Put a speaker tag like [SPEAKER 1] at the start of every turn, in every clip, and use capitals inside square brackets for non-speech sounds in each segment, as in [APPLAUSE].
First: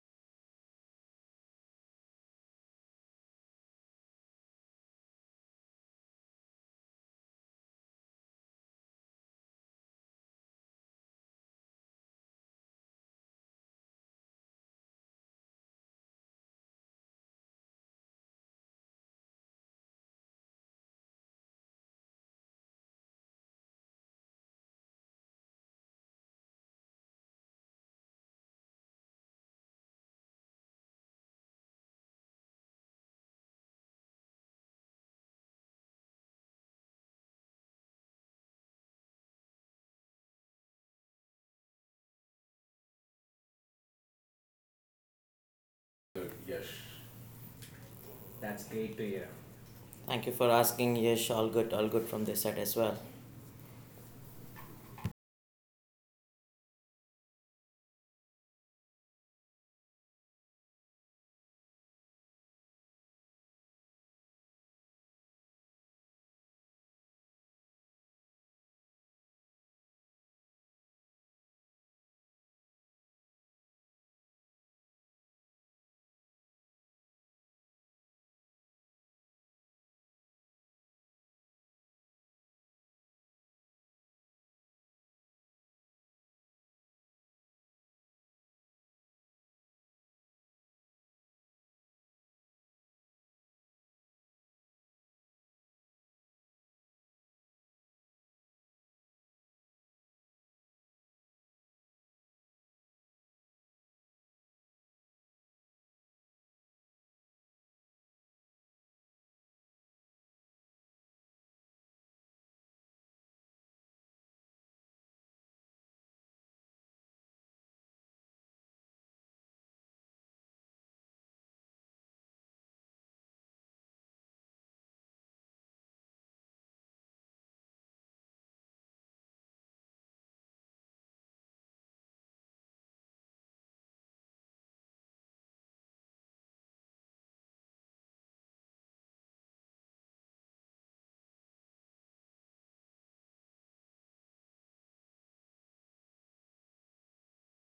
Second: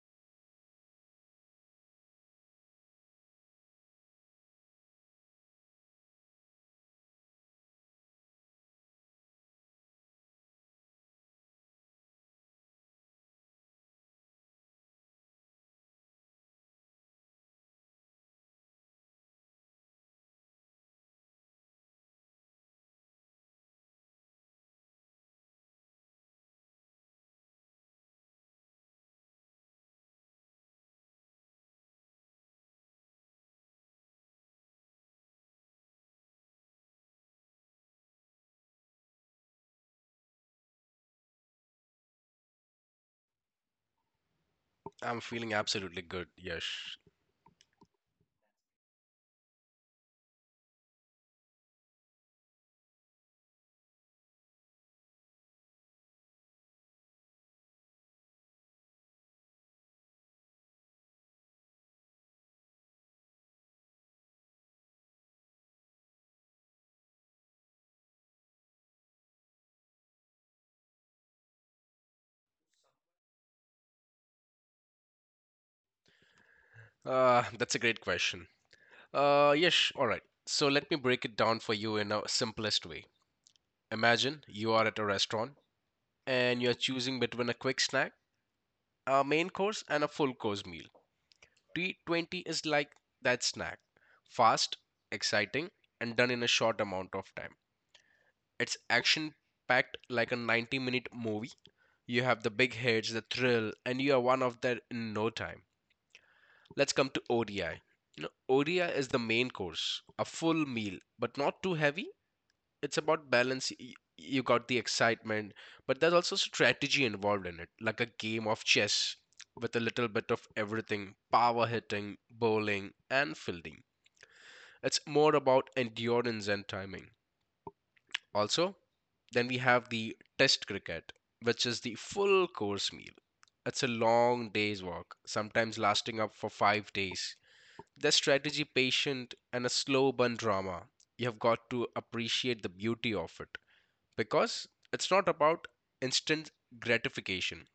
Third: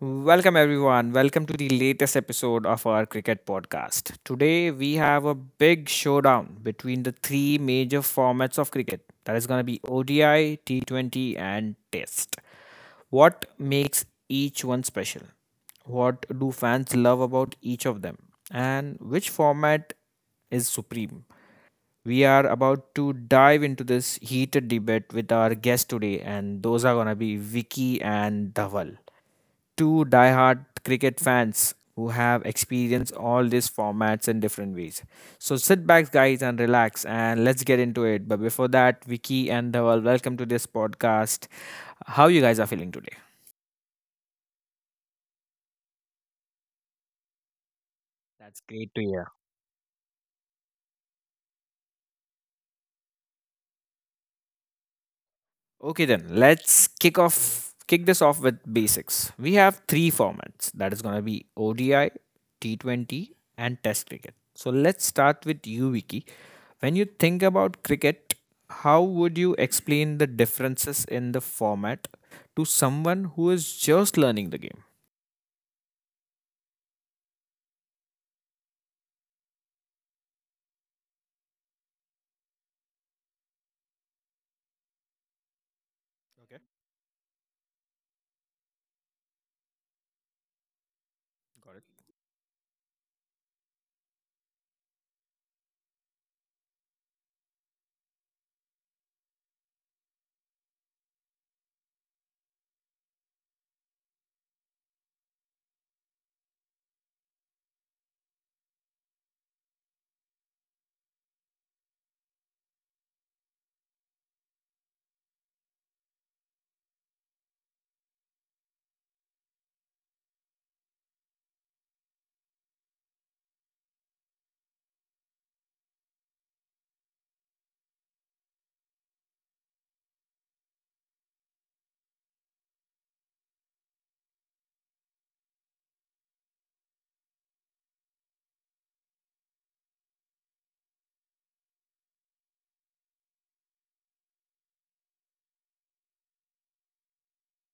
[SPEAKER 1] Welcome, everyone. Welcome to the latest episode of our cricket podcast. Today, we have a big showdown between the three major formats of cricket that is going to be ODI, T20, and Test. What makes each one special? What do fans love about each of them? And which format is supreme? We are about to dive into this heated debate with our guests today, and those are going to be Vicky and Dhaval, two diehard cricket fans who have experienced all these formats in different ways. So sit back, guys, and relax, and let's get into it. But before that, Vicky and Dhaval, welcome to this podcast. How you guys are feeling today?
[SPEAKER 2] I'm feeling absolutely
[SPEAKER 3] So,
[SPEAKER 2] good,
[SPEAKER 3] yes.
[SPEAKER 2] Yash.
[SPEAKER 3] That's
[SPEAKER 1] That's
[SPEAKER 3] great
[SPEAKER 1] great to
[SPEAKER 3] to hear.
[SPEAKER 1] hear.
[SPEAKER 3] Thank you for asking, yes, all good, all good from this side as well.
[SPEAKER 1] Okay, then let's kick this off with basics. We have three formats. That is going to be ODI, T20, and Test cricket. So let's start with you, Vicky. When you think about cricket, how would you explain the differences in the format to someone who is just learning the game?
[SPEAKER 2] That's a great question. Yash, all right. So let me break it down for you in a simplest way. Imagine you are at a restaurant and
[SPEAKER 1] Okay,
[SPEAKER 2] you're choosing between a quick snack, a main course, and a full course meal.
[SPEAKER 1] got it.
[SPEAKER 2] T20 is like that snack. Fast, exciting, and done in a short amount of time. It's action packed like a 90-minute movie. You have the big hits, the thrill, and you are one of that in no time. Let's come to ODI. You know, ODI is the main course, a full meal, but not too heavy. It's about balance. You got the excitement, but there's also strategy involved in it, like a game of chess with a little bit of everything, power hitting, bowling, and fielding. It's more about endurance and timing. Also, then we have the test cricket, which is the full course meal. It's a long day's walk, sometimes lasting up for 5 days. There's strategy, patient, and a slow burn drama. You have got to appreciate the beauty of it because it's not about instant gratification.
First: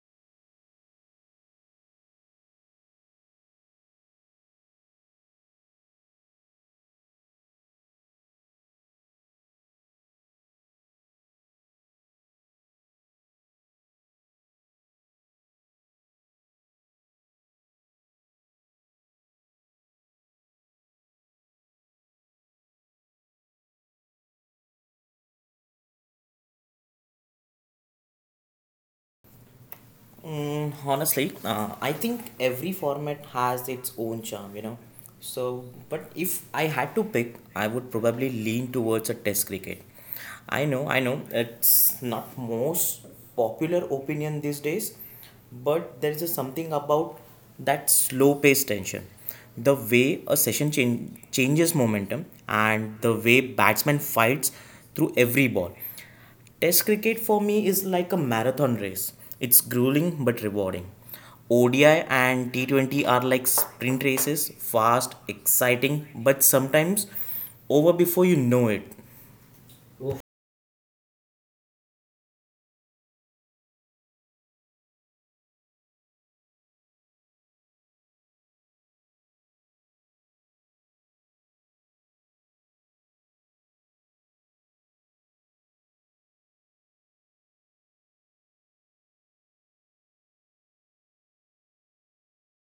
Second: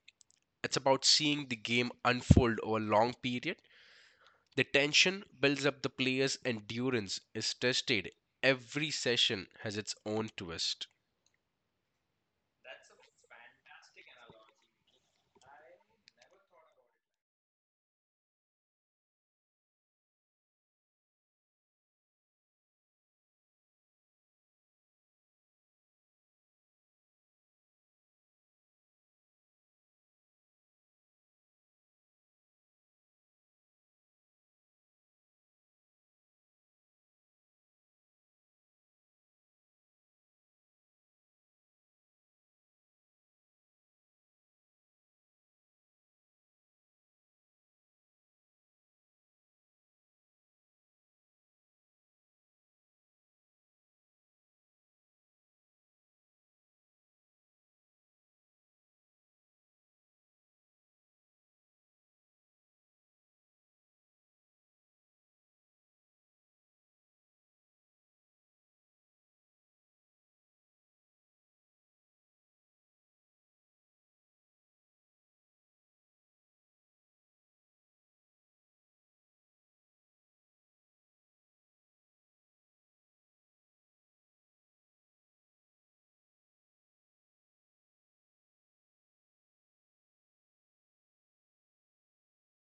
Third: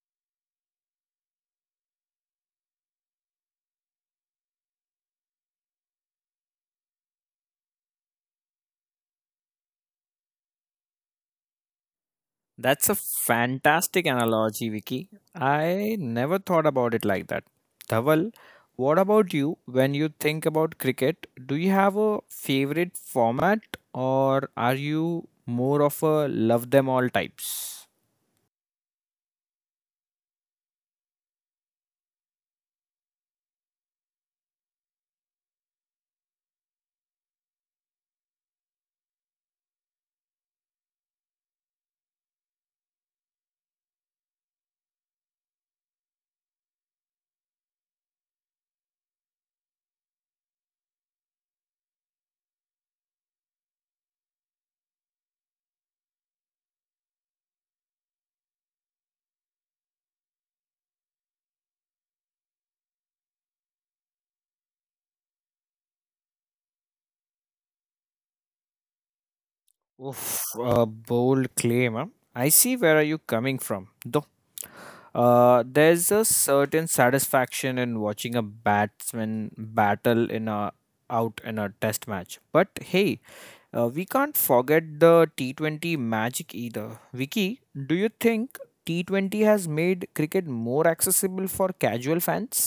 [SPEAKER 2] It's about seeing the game unfold over a long period. The tension builds up, the player's endurance is tested. Every session has its own twist.
[SPEAKER 1] That's a fantastic analogy, Vicky. I never thought about it like that. Dhaval, what about you when you think about cricket? Do you have a favorite format, or are you more of a love them all types?
[SPEAKER 3] Honestly, I think every format has its own charm. So, but if I had to pick, I would probably lean towards a test cricket. I know, it's not most popular opinion these days, but there is a something about that slow paced tension. The way a session changes momentum and the way batsman fights through every ball. Test cricket for me is like a marathon race. It's grueling but rewarding. ODI and T20 are like sprint races, fast, exciting, but sometimes over before you know it.
[SPEAKER 1] Oof, a bold claim, huh? I see where are you coming from, though. There's a certain satisfaction in watching a batsman battle in a out in a test match. But hey, we can't forget the T20 magic either. Vicky, do you think T20 has made cricket more accessible for casual fans?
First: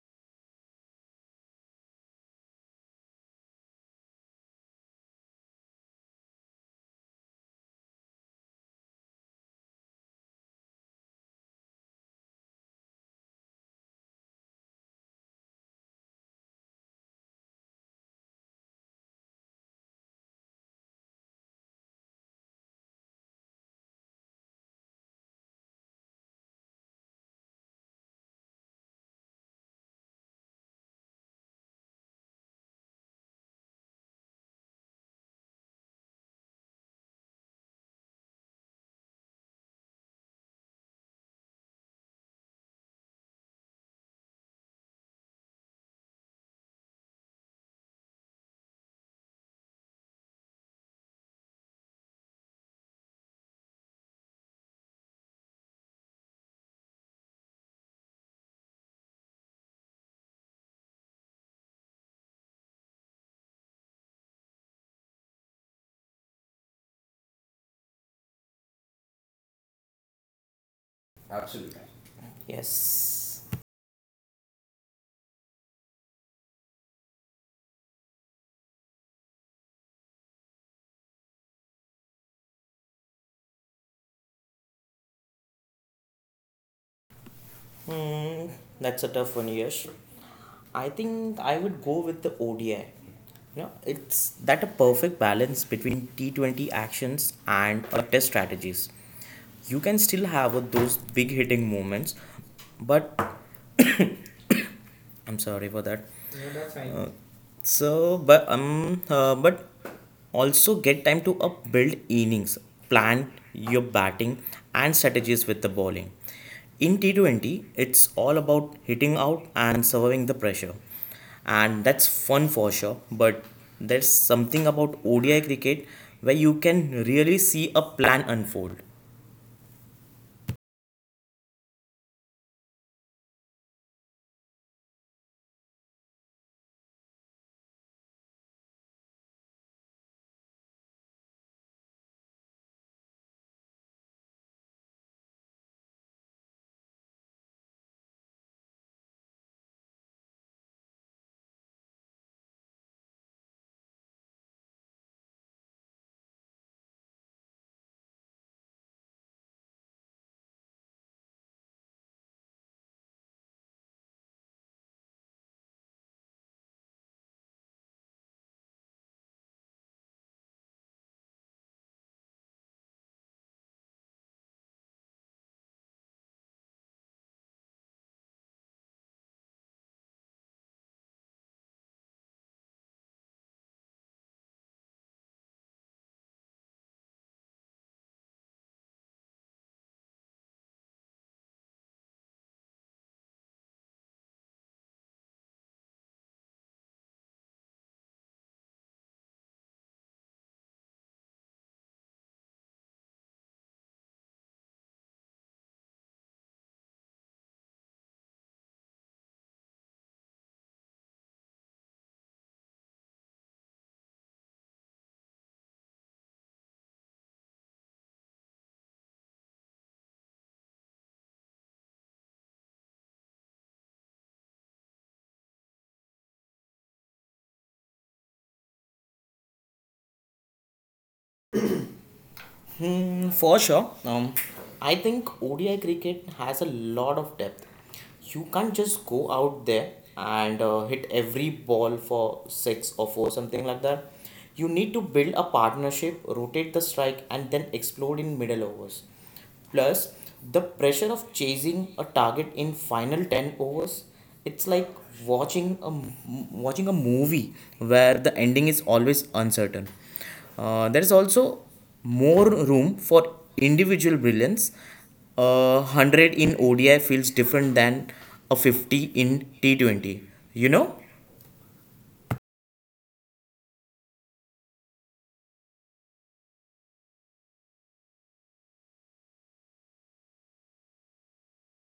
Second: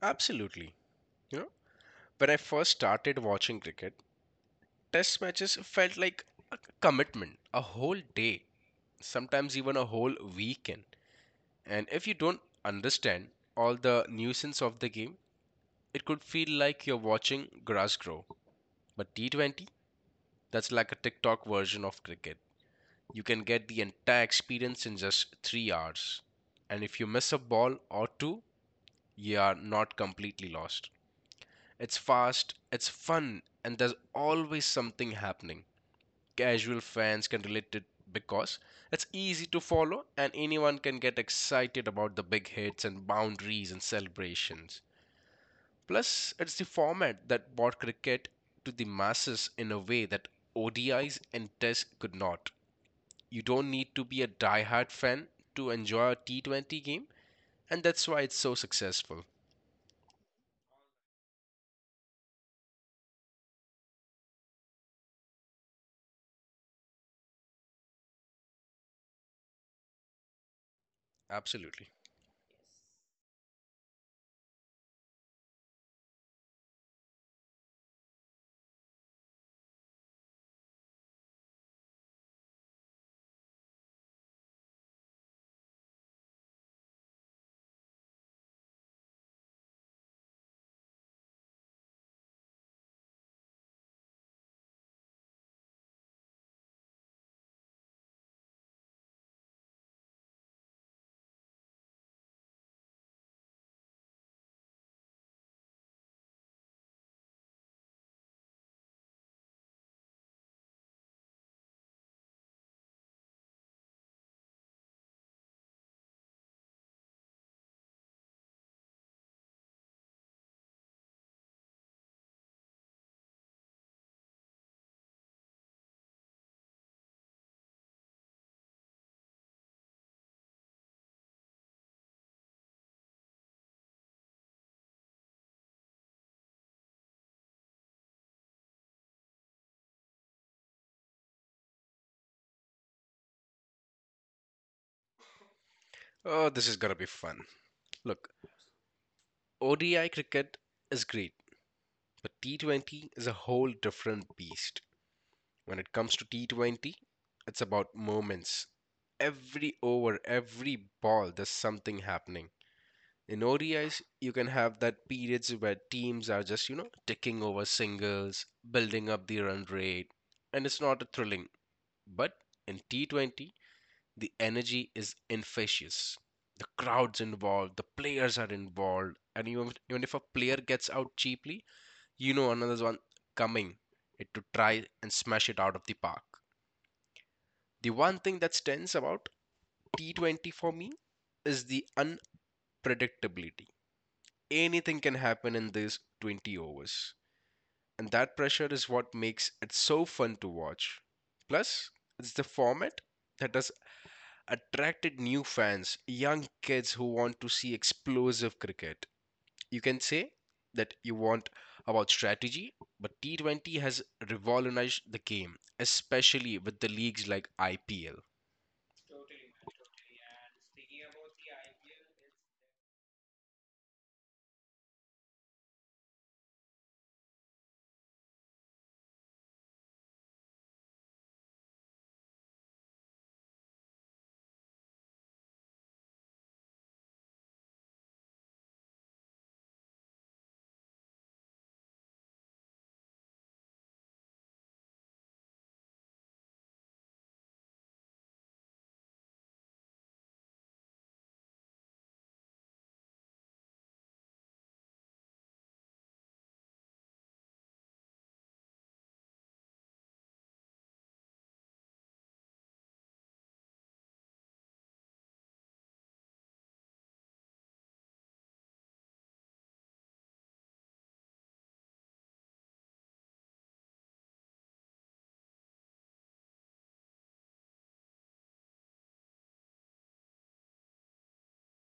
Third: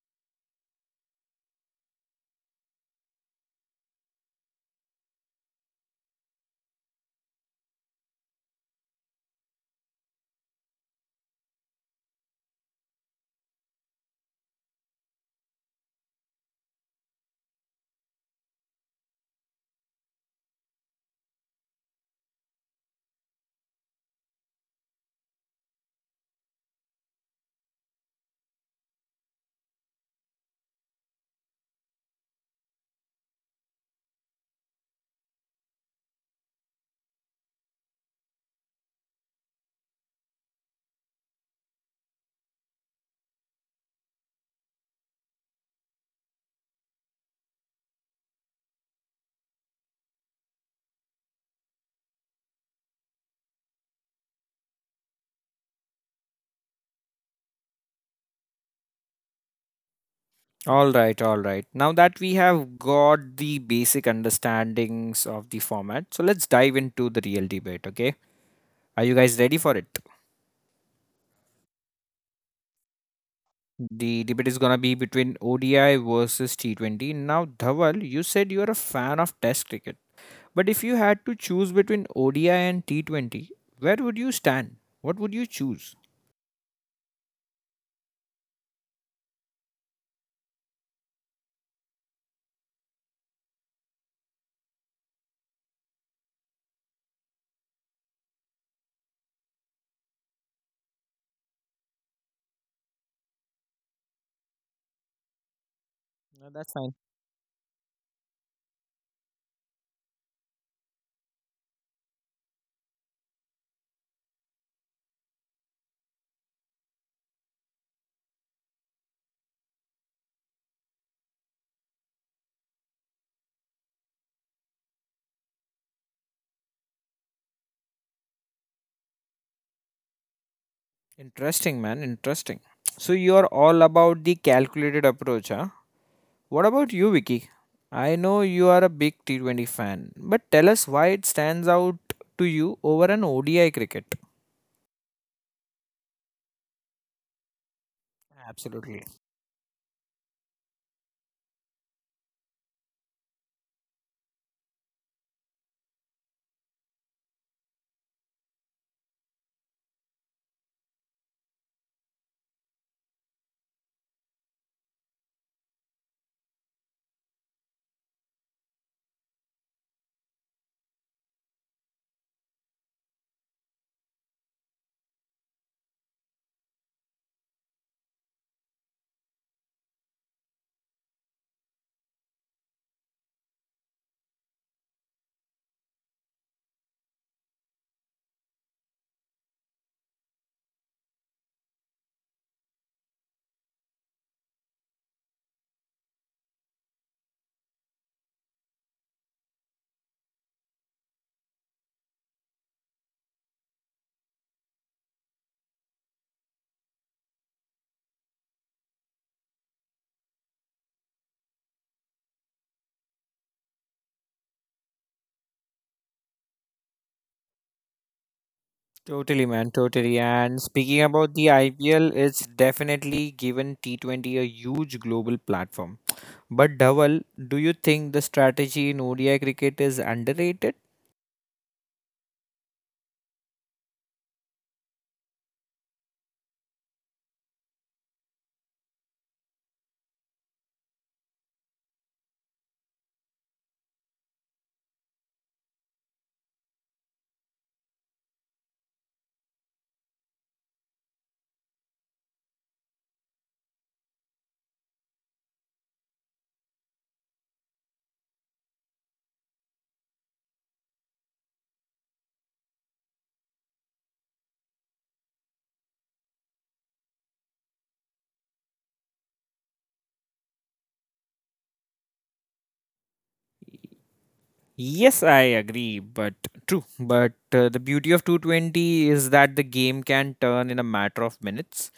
[SPEAKER 2] Absolutely. You know, when I first started watching cricket, test matches felt like a commitment, a whole day, sometimes even a whole weekend. And if you don't understand all the nuisance of the game, it could feel like you're watching grass grow. But T20, that's like a TikTok version of cricket. You can get the entire experience in just 3 hours. And if you miss a ball or two, you are not completely lost. It's fast, it's fun, and there's always something happening. Casual fans can relate it because it's easy to follow and anyone can get excited about the big hits and boundaries and celebrations. Plus, it's the format that brought cricket to the masses in a way that ODIs and Tests could not. You don't need to be a die-hard fan to enjoy a T20 game, and that's why it's so successful.
[SPEAKER 1] All right, all right. Now that we have got the basic understandings of the format, so let's dive into the real debate, okay? Are you guys ready for it?
[SPEAKER 3] Absolutely.
[SPEAKER 2] Absolutely.
[SPEAKER 3] Yes.
[SPEAKER 1] The debate is gonna be between ODI versus T20. Now, Dhawal, you said you're a fan of Test cricket, but if you had to choose between ODI and T20, where would you stand? What would you choose?
[SPEAKER 3] Hmm, that's a tough one, Yash. I think I would go with the ODI. You know, it's that a perfect balance between T20 actions and test strategies. You can still have those big hitting moments, but I'm sorry for that.
[SPEAKER 1] No, that's fine.
[SPEAKER 3] So, but also get time to build innings, plan your batting and strategies with the bowling. In T20, it's all about hitting out and surviving the pressure, and that's fun for sure. But there's something about ODI cricket where you can really see a plan unfold.
[SPEAKER 1] Interesting, man. Interesting. So you're all about the calculated approach, huh? What about you, Vicky? I know you are a big T20 fan, but tell us why it stands out to you over an ODI cricket.
[SPEAKER 2] Oh, this is gonna be fun. Look,
[SPEAKER 1] Absolutely.
[SPEAKER 2] ODI cricket is great, but T20 is a whole different beast. When it comes to T20, it's about moments. Every over, every ball, there's something happening. In ODIs, you can have that periods where teams are just, you know, ticking over singles, building up the run rate, and it's not thrilling. But in T20, the energy is infectious. The crowd's involved, the players are involved, and even if a player gets out cheaply, you know another one coming it to try and smash it out of the park. The one thing that stands about T20 for me is the unpredictability. Anything can happen in these 20 overs, and that pressure is what makes it so fun to watch. Plus, it's the format that has attracted new fans, young kids who want to see explosive cricket. You can say that you want about strategy, but T20 has revolutionized the game, especially with the leagues like IPL.
[SPEAKER 1] Totally, man, totally. And speaking about the IPL, it's definitely given T20 a huge global platform. But Dhaval, do you think the strategy in ODI cricket is underrated?
[SPEAKER 3] For sure. I think ODI cricket has a lot of depth. You can't just go out there and hit every ball for six or four, something like that. You need to build a partnership, rotate the strike, and then explode in middle overs. Plus, the pressure of chasing a target in final 10 overs, it's like watching a movie where the ending is always uncertain. There is also more room for individual brilliance. 100 in ODI feels different than a 50 in T 20. You know.
[SPEAKER 1] Yes, I agree, but true. But the beauty of 220 is that the game can turn in a matter of minutes.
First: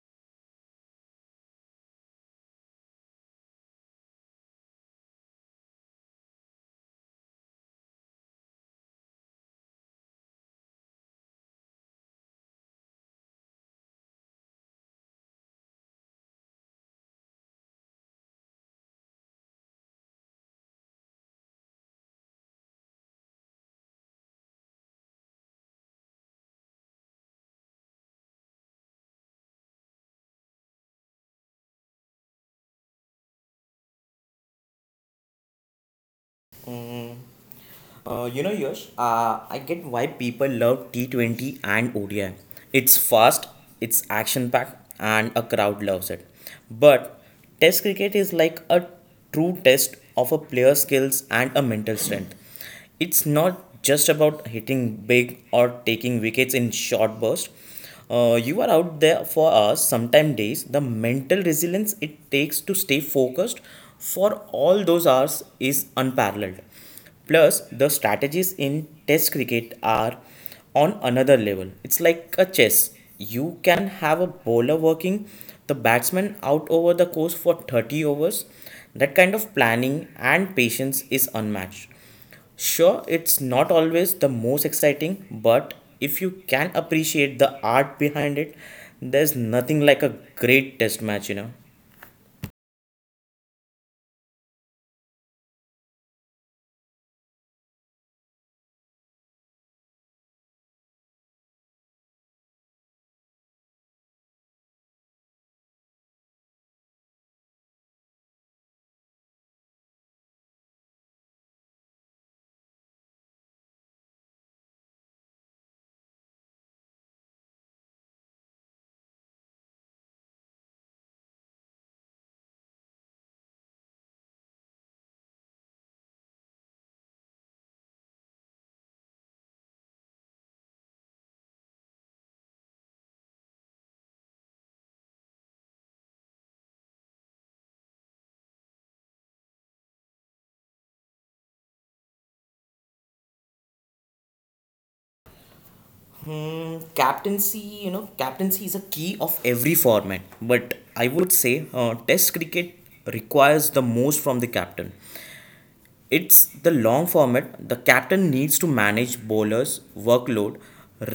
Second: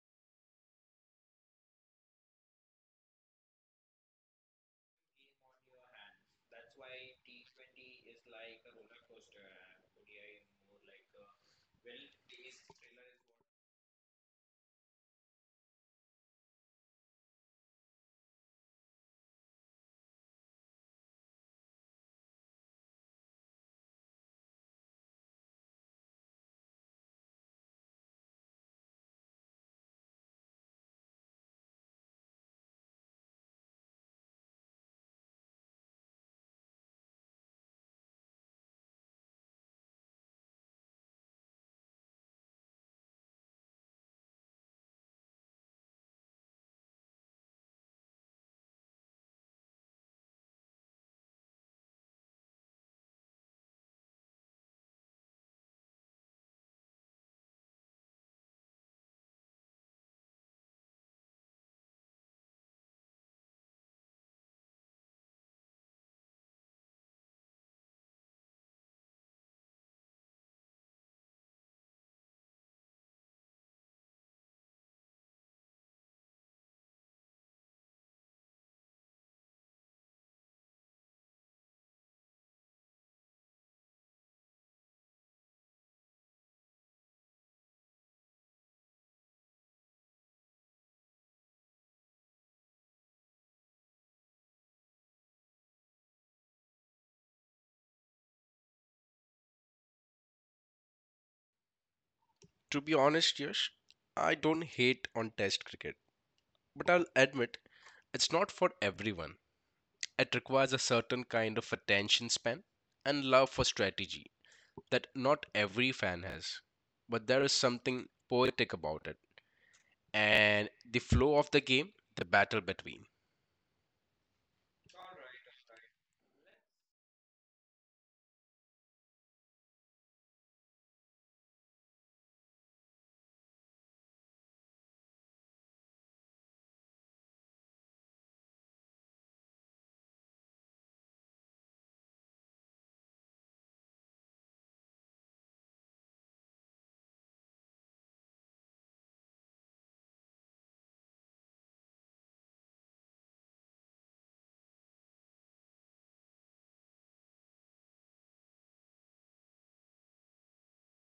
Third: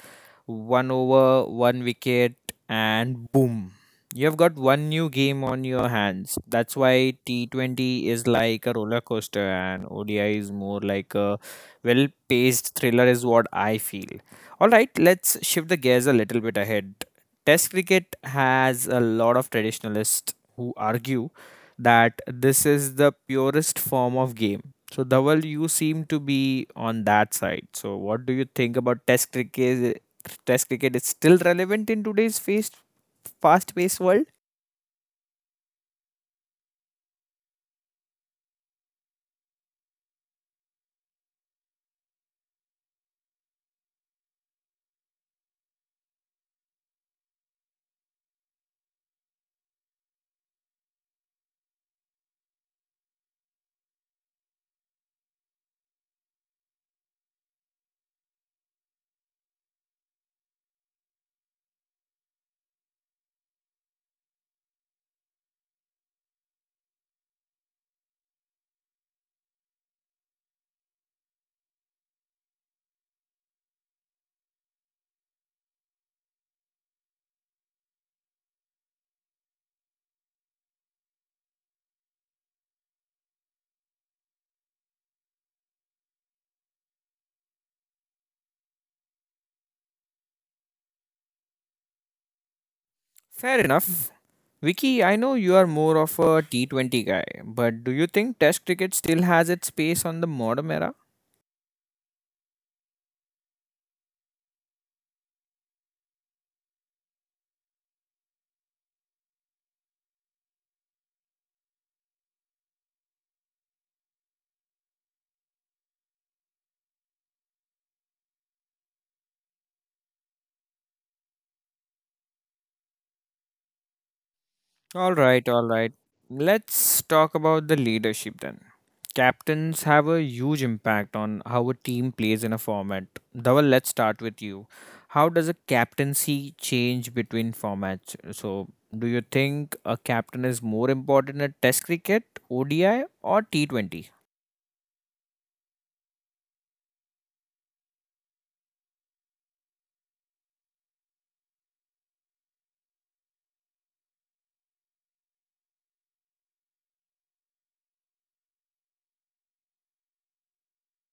[SPEAKER 1] One over, one wicket, and boom. You've got one new game on your hands. That's why T20 is like a roller coaster and ODI is more like a well paced thriller, is what I feel. All right, let's shift the gears a little bit ahead. Test cricket has a lot of traditionalists who argue that this is the purest form of game. So, Dhawal, you seem to be on that side. So, what do you think about Test cricket? Test cricket is still relevant in today's fast-paced world.
[SPEAKER 3] Yash, I get why people love T20 and ODI. It's fast, it's action packed, and a crowd loves it. But Test cricket is like a true test of a player's skills and a mental strength. It's not just about hitting big or taking wickets in short bursts. You are out there for us sometime days. The mental resilience it takes to stay focused for all those hours is unparalleled. Plus, the strategies in test cricket are on another level. It's like a chess. You can have a bowler working the batsman out over the course for 30 overs. That kind of planning and patience is unmatched. Sure, it's not always the most exciting, but if you can appreciate the art behind it, there's nothing like a great test match.
[SPEAKER 1] Fair enough. Vicky, I know you are more of a T20 guy, but do you think Test cricket still has its space on the modern era?
[SPEAKER 2] To be honest, Yash, I don't hate on test cricket, but I'll admit it's not for everyone. It requires a certain kind of attention span and love for strategy that not every fan has. But there is something poetic about it and the flow of the game, the battle between.
[SPEAKER 1] All right, all right. Let's talk about the leadership then. Captains have a huge impact on how a team plays in a format. Dhaval, let's start with you. How does a captaincy change between formats? So, do you think a captain is more important at Test cricket, ODI, or T20?
[SPEAKER 3] Captaincy is a key of every format, but I would say Test cricket requires the most from the captain. It's the long format. The captain needs to manage bowlers' workload,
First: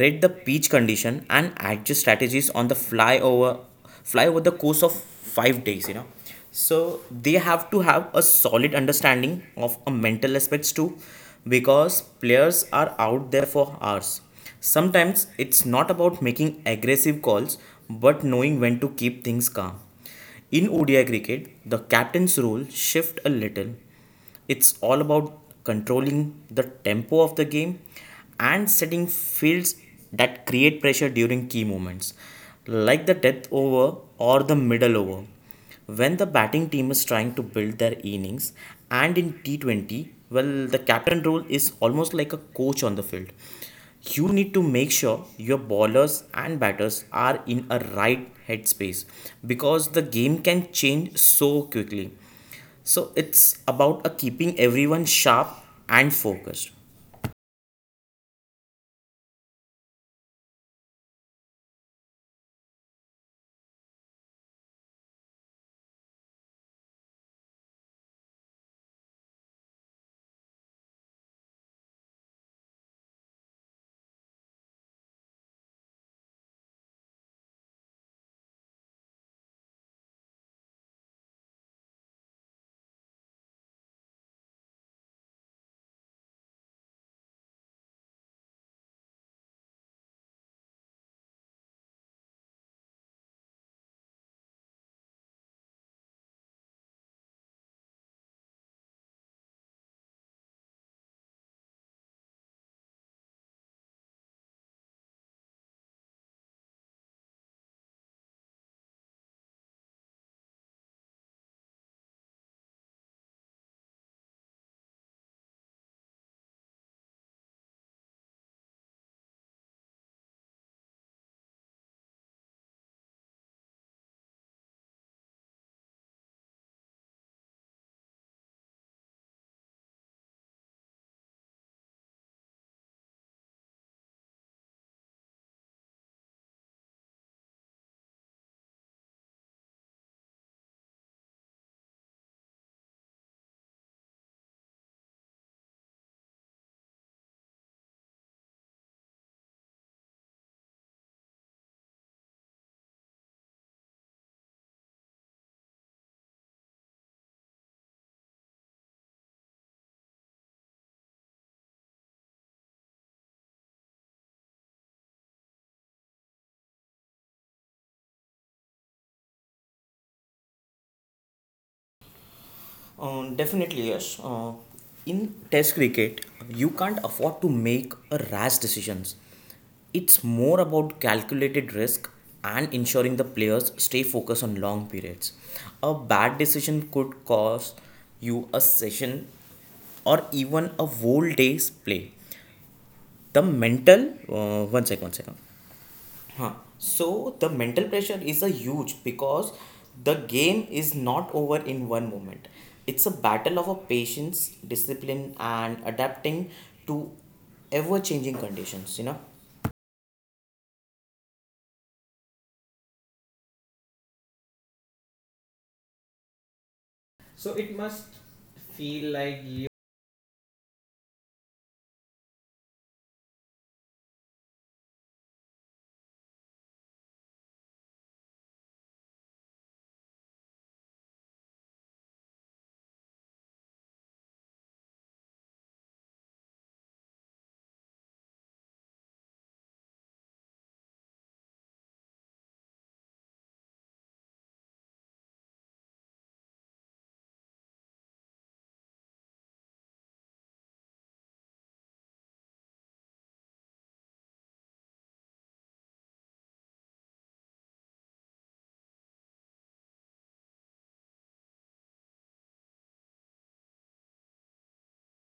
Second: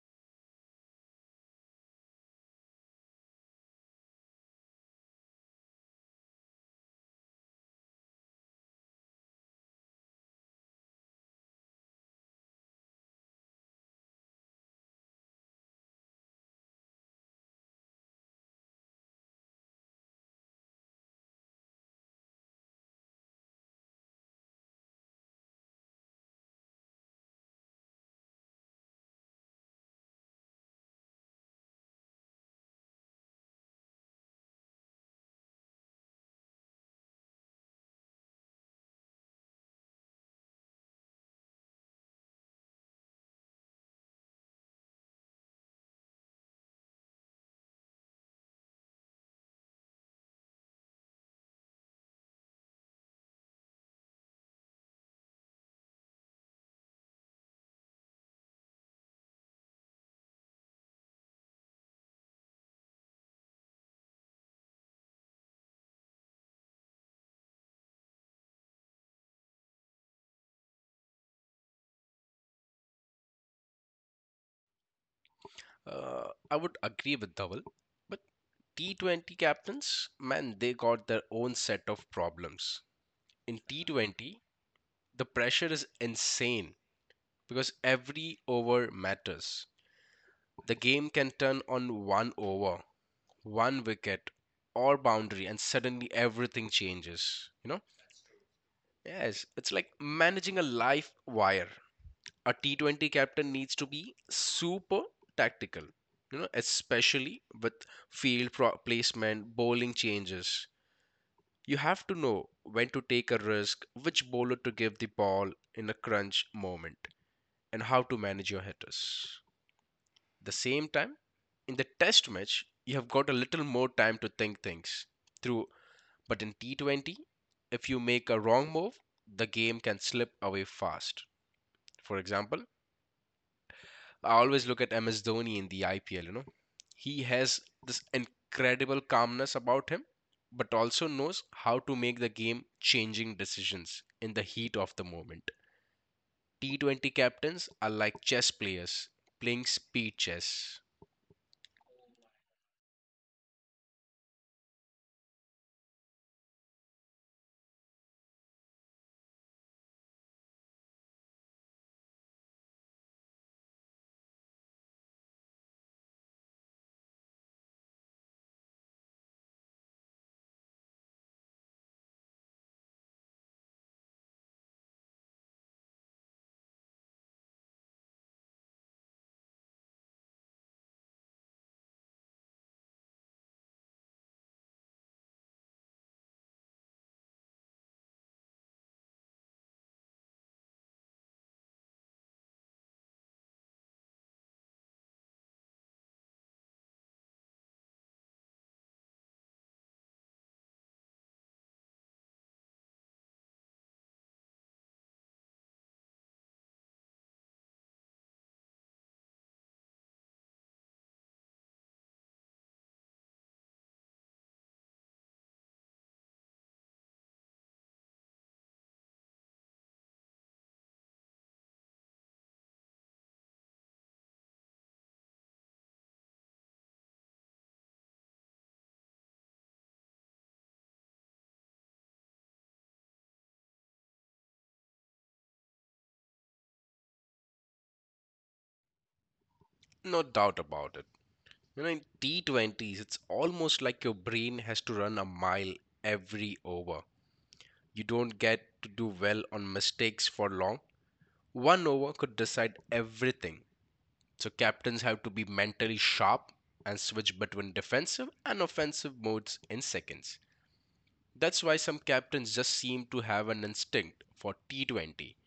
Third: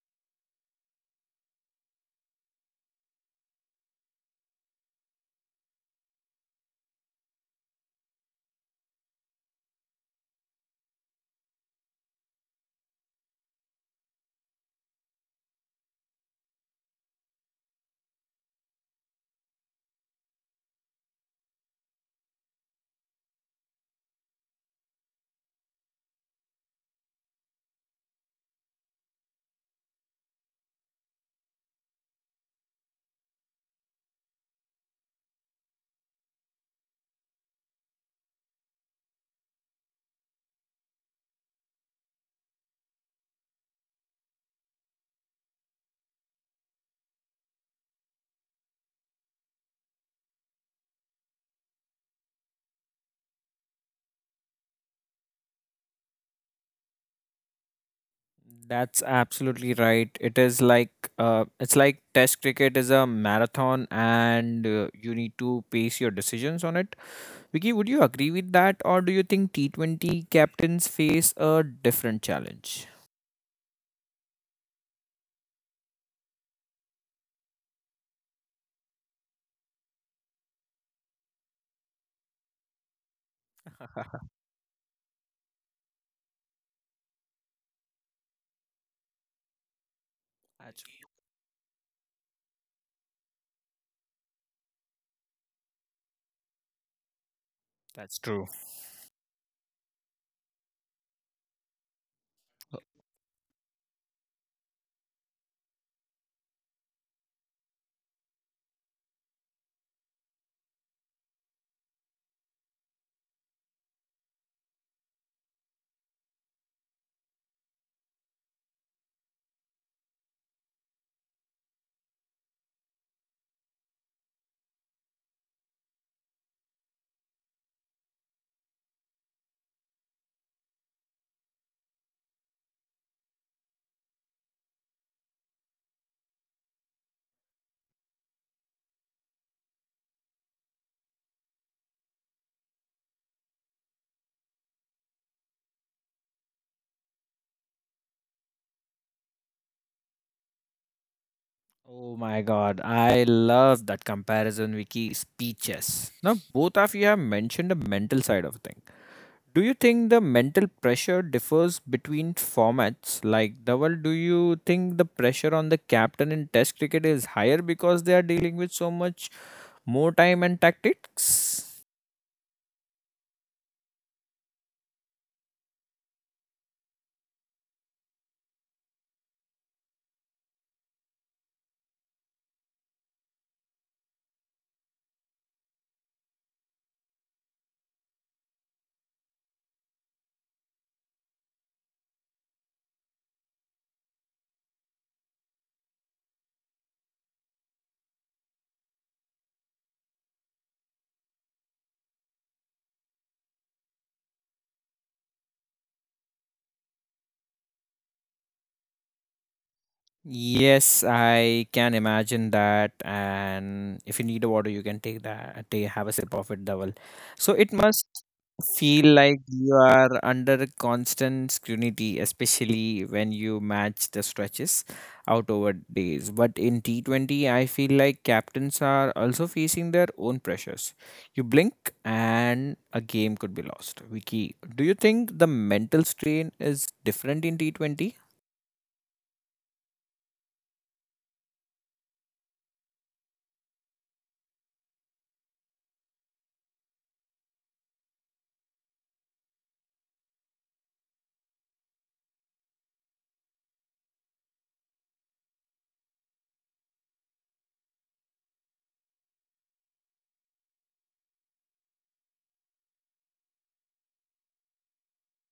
[SPEAKER 3] read the pitch condition, and adjust strategies on the fly over the course of 5 days. You know, so they have to have a solid understanding of a mental aspects too, because players are out there for hours. Sometimes it's not about making aggressive calls, but knowing when to keep things calm. In ODI cricket, the captain's role shift a little. It's all about controlling the tempo of the game and setting fields that create pressure during key moments, like the death over or the middle over. When the batting team is trying to build their innings, and in T20, well, the captain role is almost like a coach on the field. You need to make sure your bowlers and batters are in a right headspace because the game can change so quickly. So it's about keeping everyone sharp and focused.
[SPEAKER 1] That's absolutely right. It's like Test cricket is a marathon, and you need to pace your decisions on it. Vicky, would you agree with that, or do you think T20 captains face a different challenge?
[SPEAKER 2] I would agree with Dhaval, but T20 captains, man, they got their own set of problems. In
[SPEAKER 1] [LAUGHS]
[SPEAKER 2] T20, the pressure is insane because every over matters. The
[SPEAKER 1] That's
[SPEAKER 2] game can turn on one over, one wicket, or boundary, and suddenly everything changes. You know?
[SPEAKER 1] that's true.
[SPEAKER 2] Yes, it's like managing a live wire. A T20 captain needs to be super tactical, you know, especially with field placement, bowling changes. You have to know when to take a risk, which bowler to give the ball in a crunch moment, and how to manage your hitters. The same time, in the test match, you have got a little more time to think things through. But in T20, if you make a wrong move, the game can slip away fast. For example, I always look at MS Dhoni in the IPL, you know. He has this incredible calmness about him, but also knows how to make the game changing decisions in the heat of the moment. T20 captains are like chess players playing speed chess.
[SPEAKER 1] Oh my god, I love that comparison, Vicky. Speeches. Now, both of you have mentioned the mental side of thing. Do you think the mental pressure differs between formats? Like, Dhaval, do you think the pressure on the captain in Test cricket is higher because they are dealing with so much more time and tactics?
[SPEAKER 3] Definitely, yes. In test cricket, you can't afford to make a rash decisions. It's more about calculated risk and ensuring the players stay focused on long periods. A bad decision could cost you a session or even a whole day's play. One second, one second. Huh. So the mental pressure is a huge because the game is not over in one moment. It's a battle of a patience, discipline, and adapting to ever changing conditions.
[SPEAKER 1] Yes, I can imagine that. And if you need a water, you can take, have a sip of it, double. So
[SPEAKER 3] So
[SPEAKER 1] it
[SPEAKER 3] it
[SPEAKER 1] must
[SPEAKER 3] must
[SPEAKER 1] feel
[SPEAKER 3] feel
[SPEAKER 1] like you
[SPEAKER 3] like
[SPEAKER 1] are under constant scrutiny, especially when you match the stretches out over days. But in T20, I feel like captains are also facing their own pressures. You blink and a game could be lost. Vicky, do you think the mental strain is different in T20?
[SPEAKER 2] No doubt about it. You know, in T20s, it's almost like your brain has to run a mile every over. You don't get to do well on mistakes for long. One over could decide everything. So captains have to be mentally sharp and switch between defensive and offensive modes in seconds. That's why some captains just seem to have an instinct for T20.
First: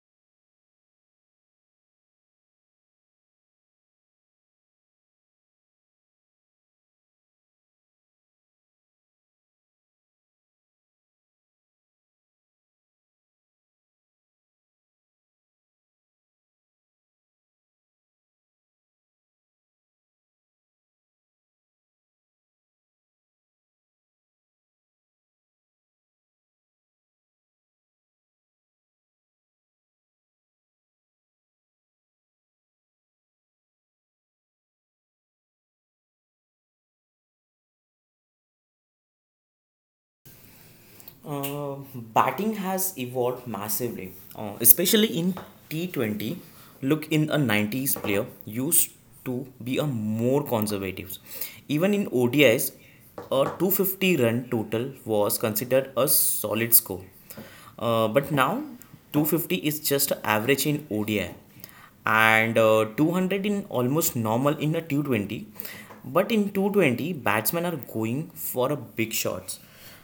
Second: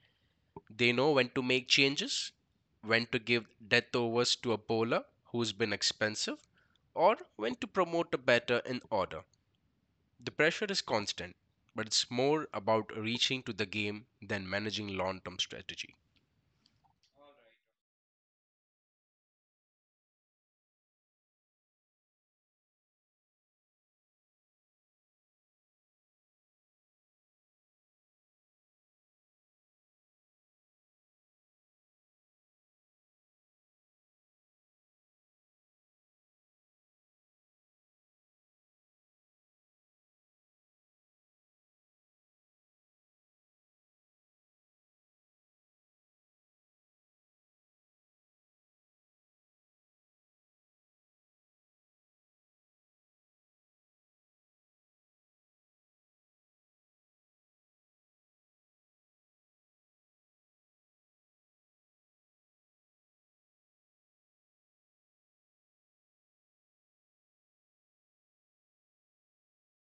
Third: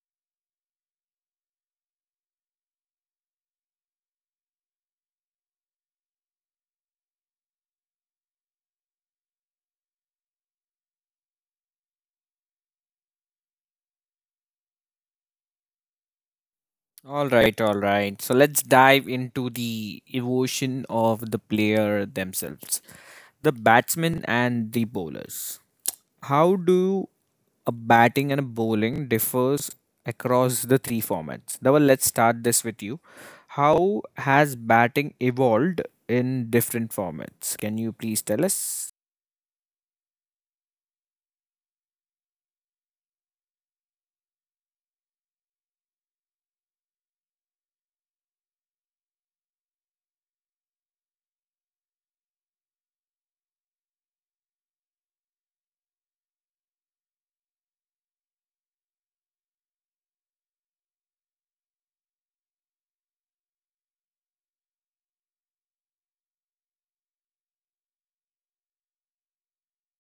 [SPEAKER 2] They know when to make changes, when to give death overs to a bowler who's been expensive, or when to promote a batter in order. The pressure is constant, but it's more about reaching to the game than managing long term strategy.
[SPEAKER 1] All right, all right. So let's dive into the evolution of the player themselves, the batsmen and the bowlers. How do a batting and a bowling differs across the three formats? Now, let's start this with you. How has batting evolved in different formats? Can you please tell us?
[SPEAKER 3] Uh, batting has evolved massively, especially in T20. Look, in a 90s player used to be a more conservative. Even in ODIs, a 250 run total was considered a solid score. But now 250 is just average in ODI and 200 in almost normal in a 220. But in 220, batsmen are going for a big shots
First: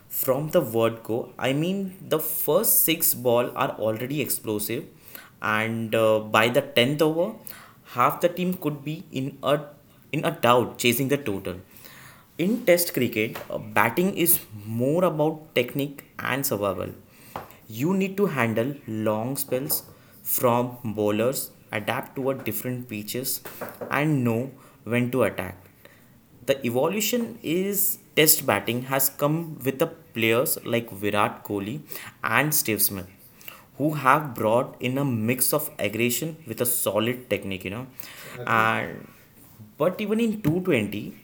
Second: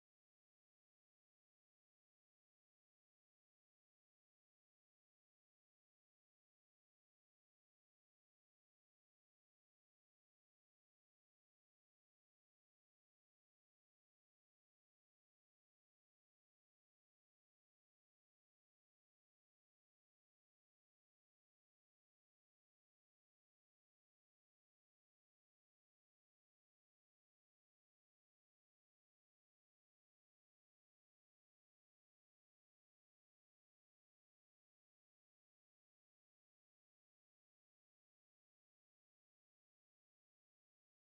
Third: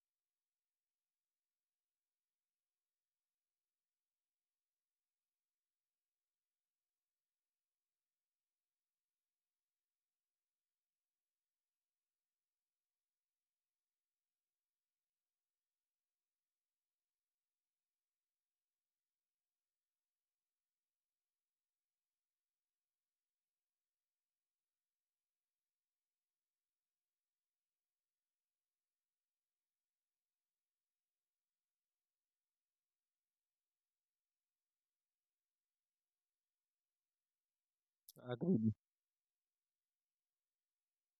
[SPEAKER 3] from the word go. I mean, the first six ball are already explosive, and by the 10th over, half the team could be in a doubt chasing the total. In Test cricket, batting is more about technique and survival. You need to handle long spells from bowlers, adapt to a different pitches, and know when to attack. The evolution is test batting has come with the players like Virat Kohli and Steve Smith who have brought in a mix of aggression with a solid technique.
[SPEAKER 1] Agreed.
[SPEAKER 3] And but even in 220,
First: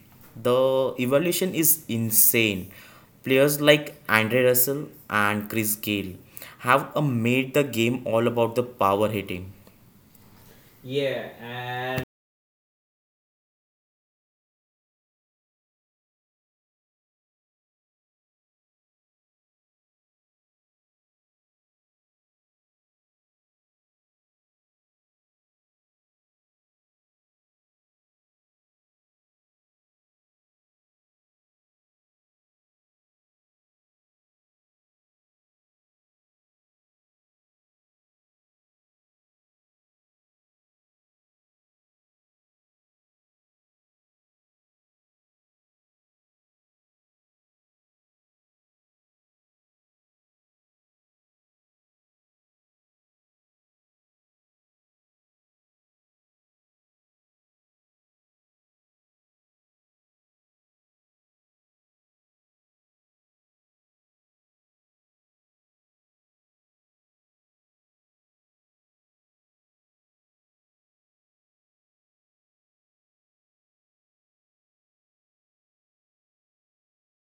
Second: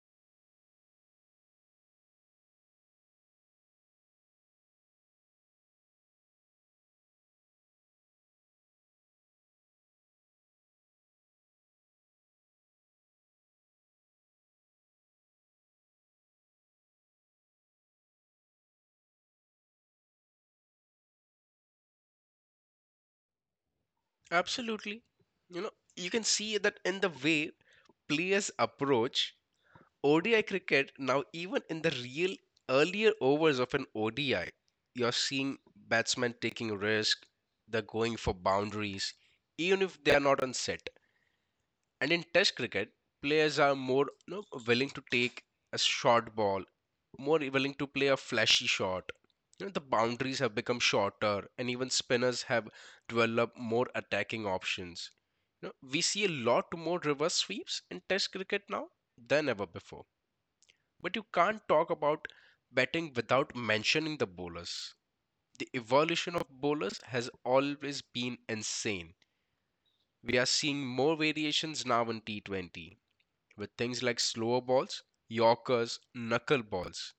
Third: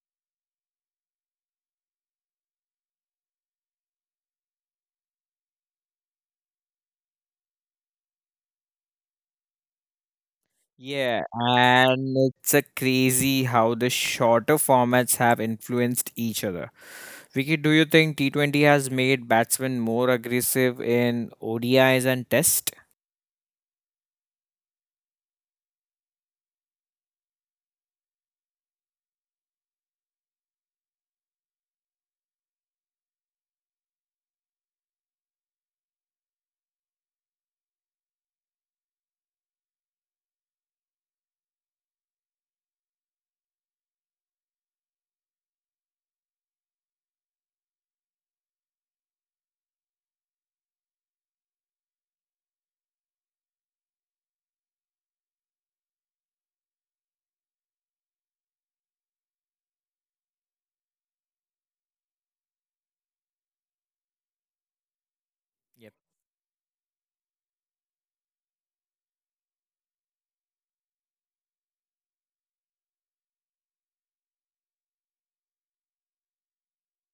[SPEAKER 3] the evolution is insane. Players like Andre Russell and Chris Gale have made the game all about the power hitting.
[SPEAKER 1] Yeah,
[SPEAKER 3] Yeah,
[SPEAKER 1] and it's a crazy how the shorter formats have influenced each other. Vicky, do you think T20 has made batsmen more aggressive in ODIs and Test?
[SPEAKER 2] Absolutely. You know, you can see that in the way players approach ODI cricket, now even in the real earlier overs of an ODI, you're seeing batsmen taking risk, they're going for boundaries, even if they are not on set. And in Test cricket, players are more, you know, willing to take a short ball, more willing to play a flashy shot. You know, the boundaries have become shorter, and even spinners have developed more attacking options. You know, we see a lot more reverse sweeps in Test cricket now than ever before. But you can't talk about batting without mentioning the bowlers. The
[SPEAKER 1] Yep.
[SPEAKER 2] evolution of bowlers has always been insane. We are seeing more variations now in T20 with things like slower balls, Yorkers, knuckle balls.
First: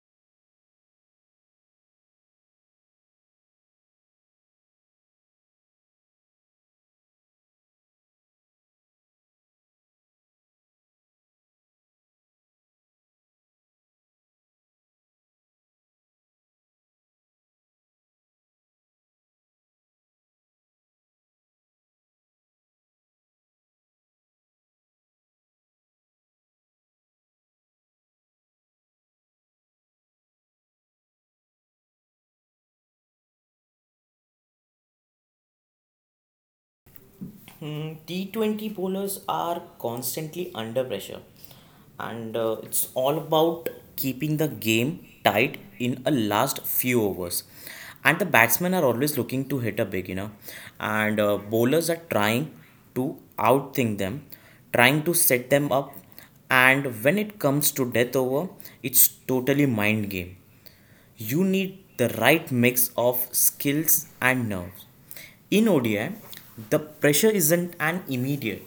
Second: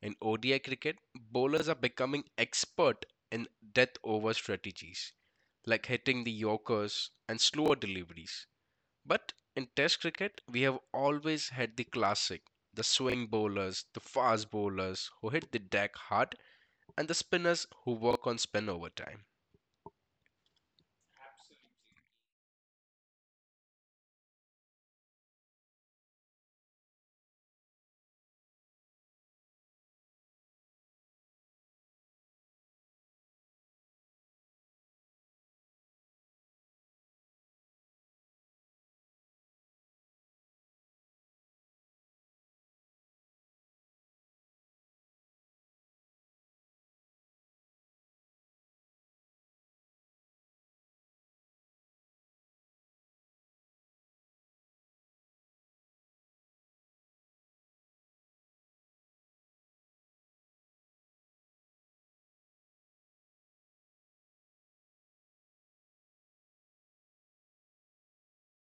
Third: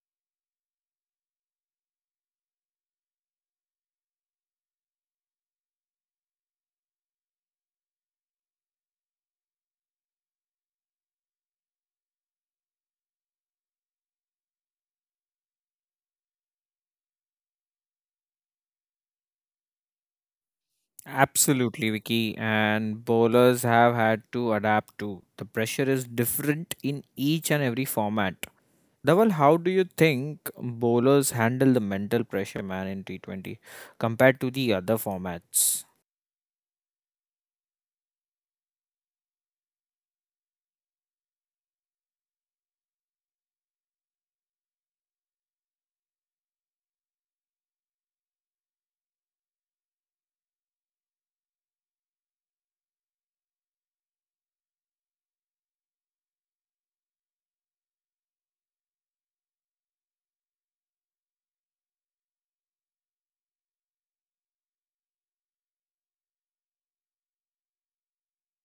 [SPEAKER 2] In ODI cricket, bowlers are becoming expert in death over strategies like hitting the Yorkers and slower deliveries. But in Test cricket, we have always had the classic the swing bowlers, the fast bowlers who hit the deck hard, and the spinners who work on spin over time.
[SPEAKER 1] Absolutely, Vicky. And bowlers have had to adapt too. The pressure is different in each and every format. Dhaval, how do you think bowlers handle the mental pressure, man, in T20 compared to the other formats?
[SPEAKER 3] T20 bowlers are constantly under pressure, and it's all about keeping the game tight in a last few overs. And the batsmen are always looking to hit a big, and bowlers are trying to outthink them, trying to set them up. And when it comes to death over, it's totally mind game. You need the right mix of skills and nerves. In ODI, the pressure isn't an immediate.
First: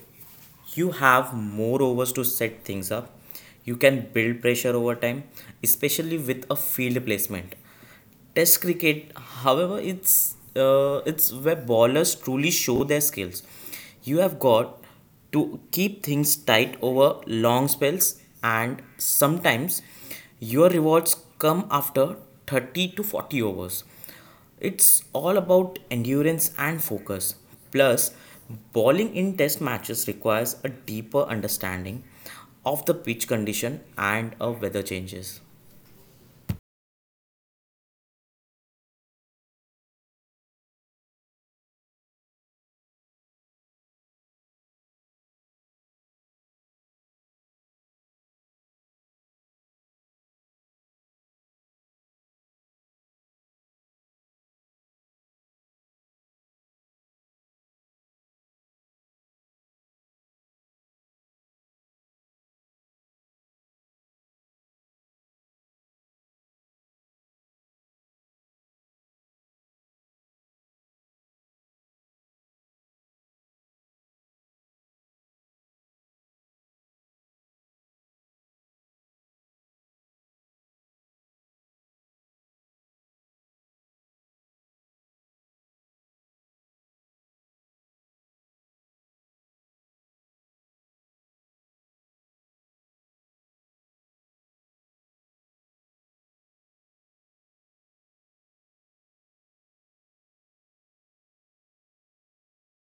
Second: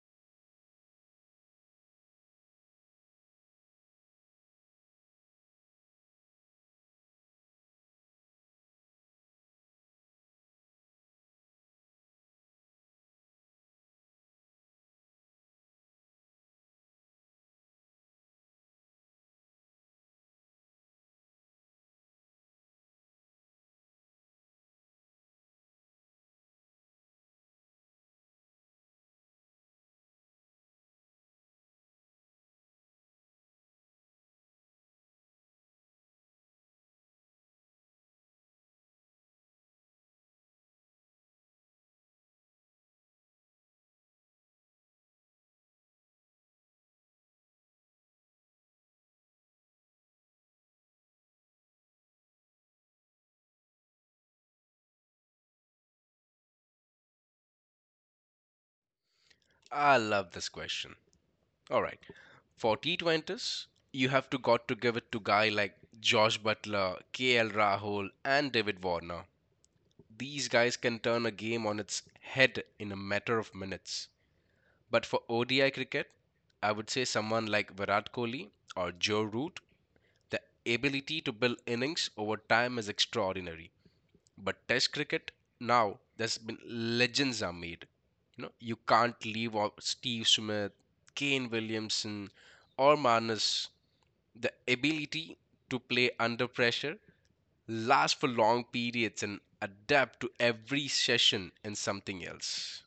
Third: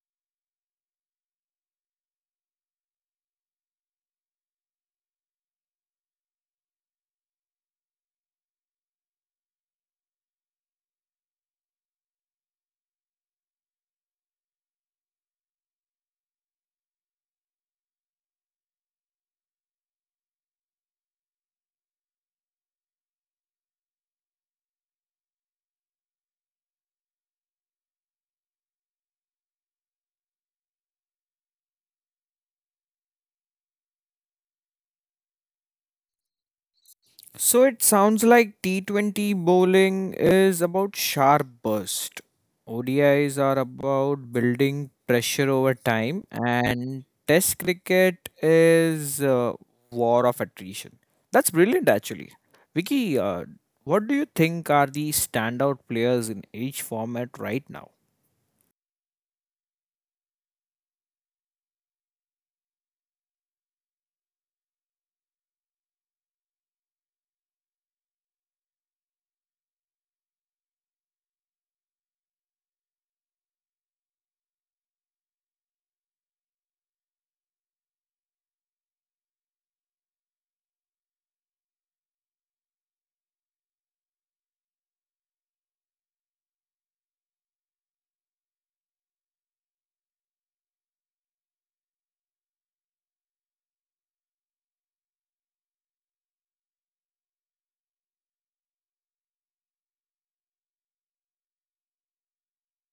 [SPEAKER 3] You have more overs to set things up. You can build pressure over time, especially with a field placement. Test cricket, however, it's where bowlers truly show their skills. You have got to keep things tight over long spells, and sometimes your rewards come after 30 to 40 overs. It's all about endurance and focus. Plus, bowling in test matches requires a deeper understanding of the pitch condition and of weather changes.
[SPEAKER 1] So it sounds like T20 bowling is about sharp burst. ODIs are about building pressure over time, and Test cricket is war of attrition. That's brilliant, actually. Vicky, what do you think are the standout players in each format right now?
[SPEAKER 2] I love this question. All right, for T20s, you have to got to give it to guy like Josh Butler, KL Rahul, and David Warner. These guys can turn a game on its head in a matter of minutes. But for ODI cricket, I would say someone like Virat Kohli or Joe Root. The ability to build innings over time is extraordinary. But Test cricket now, there's been legends are made. You know, you can't leave out Steve Smith, Kane Williamson, or Manus. The ability to play under pressure, last for long periods, and adapt to every session in something else.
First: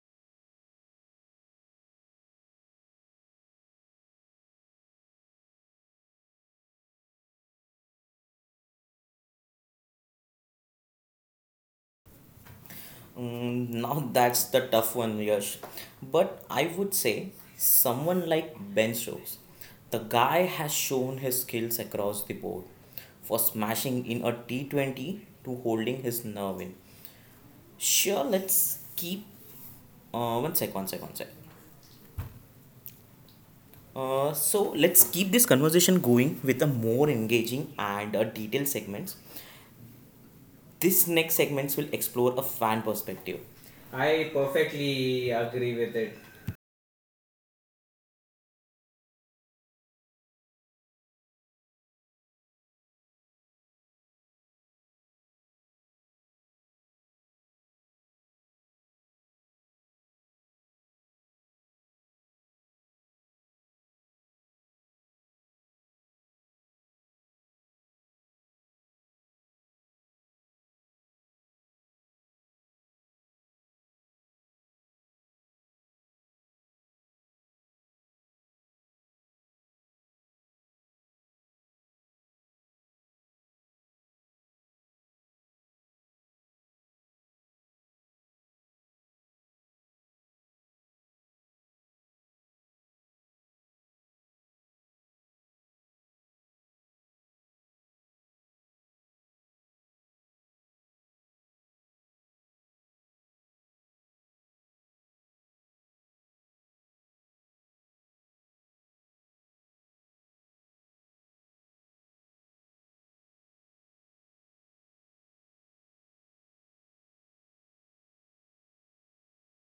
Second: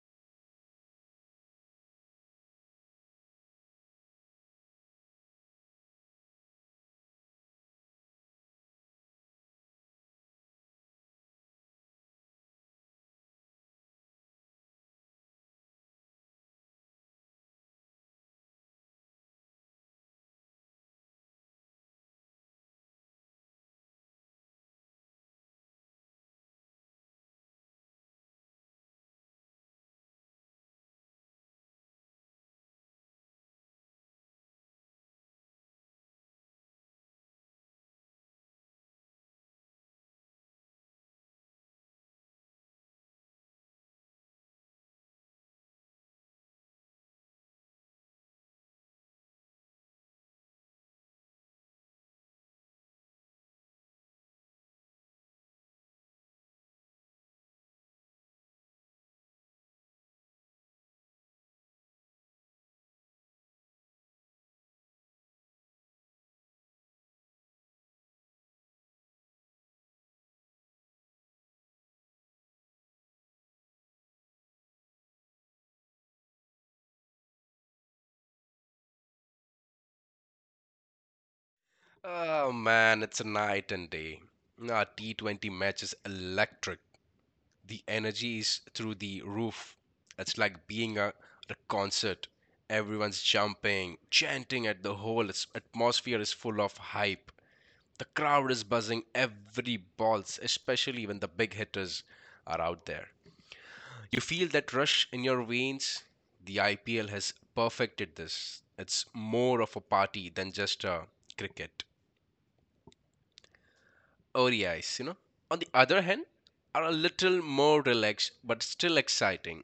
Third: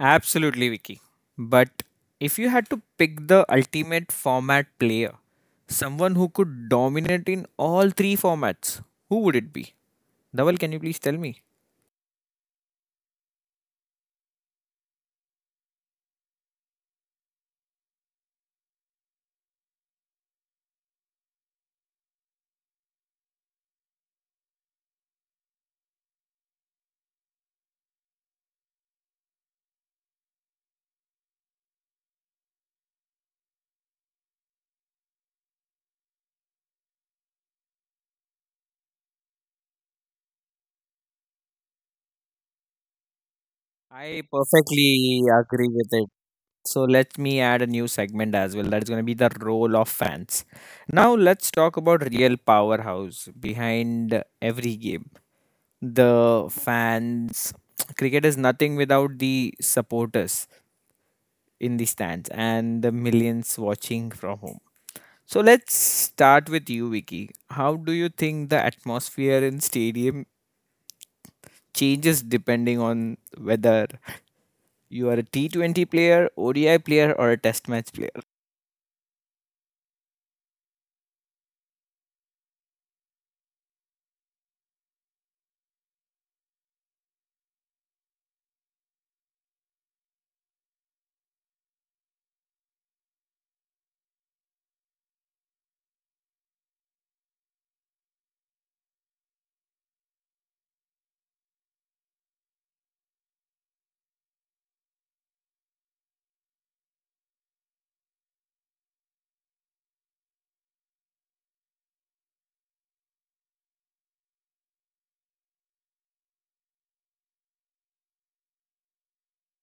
[SPEAKER 1] Absolutely, Vicky. But if you had to pick the ultimate format player, someone who could dominate in all three formats, who would it be? Dhaval, can you please tell me?
[SPEAKER 3] Now that's the tough one, Yash. But I would say someone like Ben Stokes, the guy has shown his skills across the board, for smashing in a T20 to holding his nerve in. Sure, let's keep. One sec, one sec, one sec. So let's keep this conversation going with a more engaging and a detailed segments. This next segments will explore a fan perspective.
[SPEAKER 1] I
[SPEAKER 3] I
[SPEAKER 1] perfectly
[SPEAKER 3] perfectly
[SPEAKER 1] agree
[SPEAKER 3] agree
[SPEAKER 1] with
[SPEAKER 3] with
[SPEAKER 1] it.
[SPEAKER 3] it.
[SPEAKER 1] So let me add a new segment as well. That's going to be the role of fans. Now let's talk about real powerhouse behind every game. The fans. Cricket is nothing without the supporters in the stands and the millions watching from home. So let's start with you, Vicky. How do you think the atmosphere in stadium changes depending on whether you are a T20 player, ODI player, or a test match player?
[SPEAKER 2] Oh man, it's a night and day. Our T20 match is electric. The energy is through the roof. It's like being at a concert. Everyone's jumping, chanting at the whole atmosphere is full of hype. The crowd is buzzing every balls, especially when the big hitters are out there. You feel that rush in your veins. The IPL has perfected this. It's more of a party than just a cricket. ODIs, you know, on the other hand, are a little more relaxed but still exciting.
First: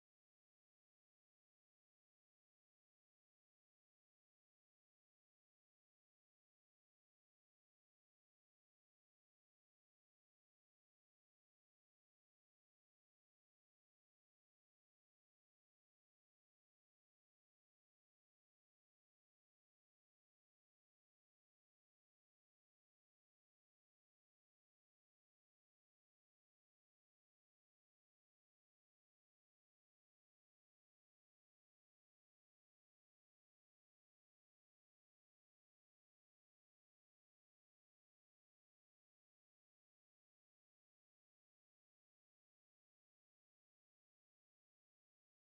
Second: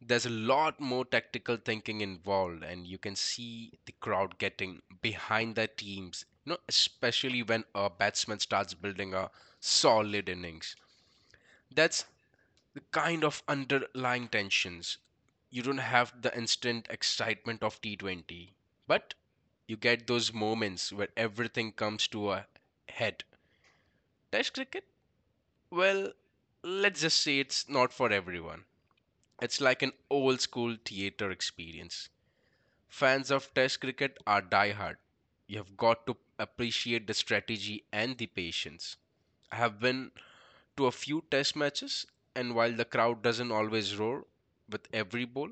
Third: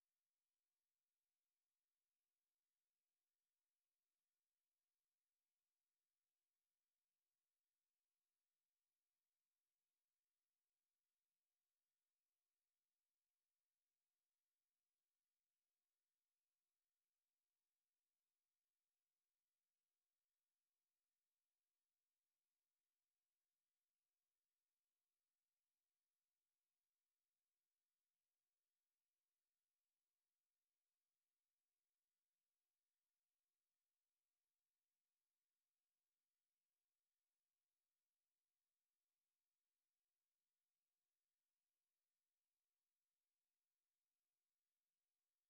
[SPEAKER 2] There's a lot more tactical thinking involved, and you can see the crowd getting behind their teams, you know, especially when a batsman starts building a solid innings. That's the kind of underlying tensions. You don't have the instant excitement of T20, but you get those moments where everything comes to a head. Test cricket, well, let's just say it's not for everyone. It's like an old school theater experience. Fans of Test cricket are diehard. You have got to appreciate the strategy and the patience. I have been to a few Test matches, and while the crowd doesn't always roar with every ball,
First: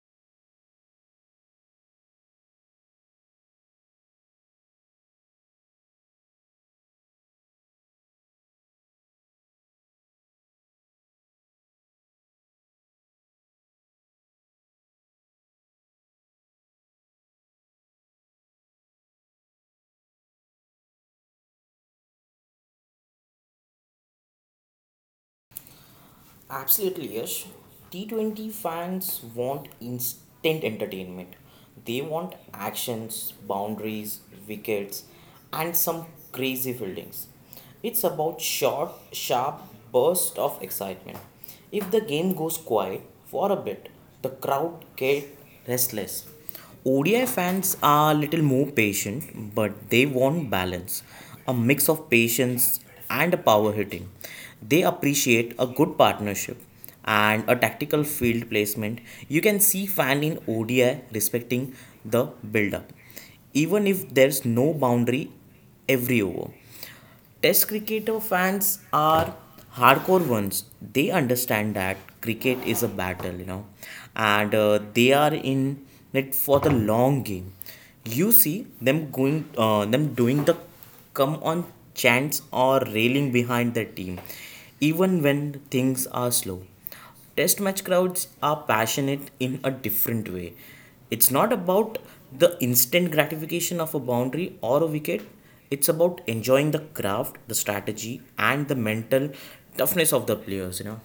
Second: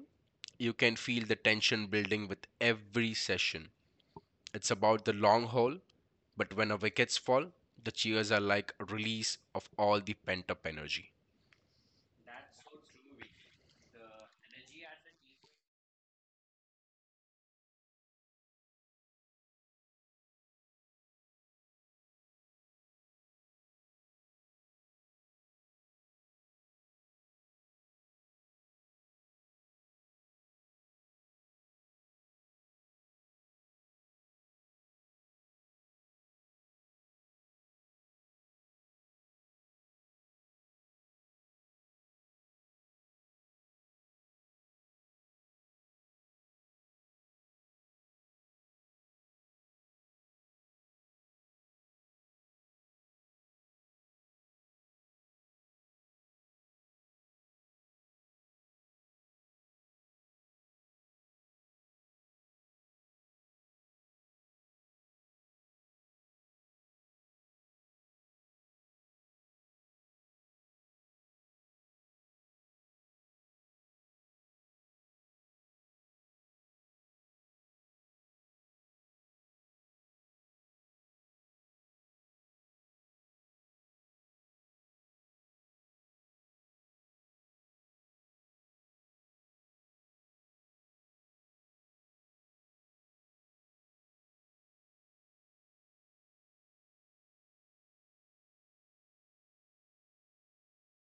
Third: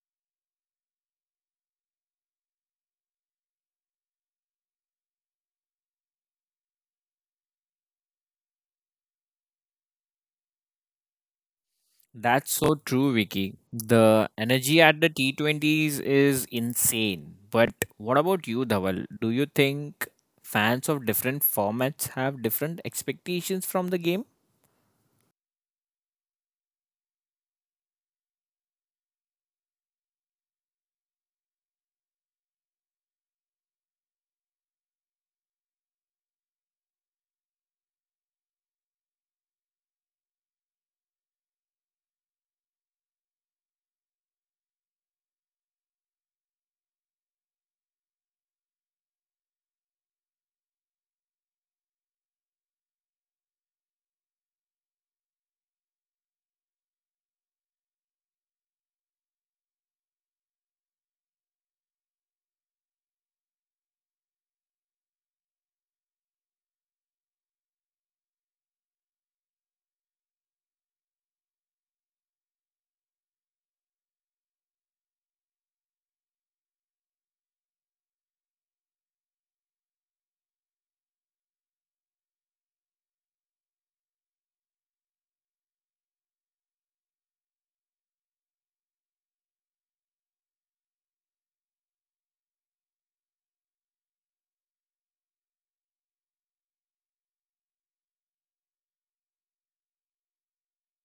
[SPEAKER 2] you can feel the tension building with every session. It's about the long haul, but when a wickets fall, the cheers are like a release of all the pent up energy.
[SPEAKER 1] That's so true, Vicky. The energy at the T20s is insane. But what about you, Dhawal? Do you think fans of different formats have different expectations from the game?
[SPEAKER 3] Absolutely, yes. T20 fans want instant entertainment. They want actions, boundaries, wickets, and some crazy fieldings. It's about short, sharp burst of excitement. If the game goes quiet for a bit, the crowd get restless. ODI fans are a little more patient, but they want balance, a mix of patience and a power hitting. They appreciate a good partnership and a tactical field placement. You can see fan in ODI respecting the build up, even if there's no boundary every over. Test cricketer fans are hardcore ones. They understand that cricket is a battle, and they are in it for the long game. You see them going, them doing the come on chants or railing behind the team, even when things are slow. Test match crowds are passionate in a different way. It's not about the instant gratification of a boundary or a wicket, it's about enjoying the craft, the strategy, and the mental toughness of the players.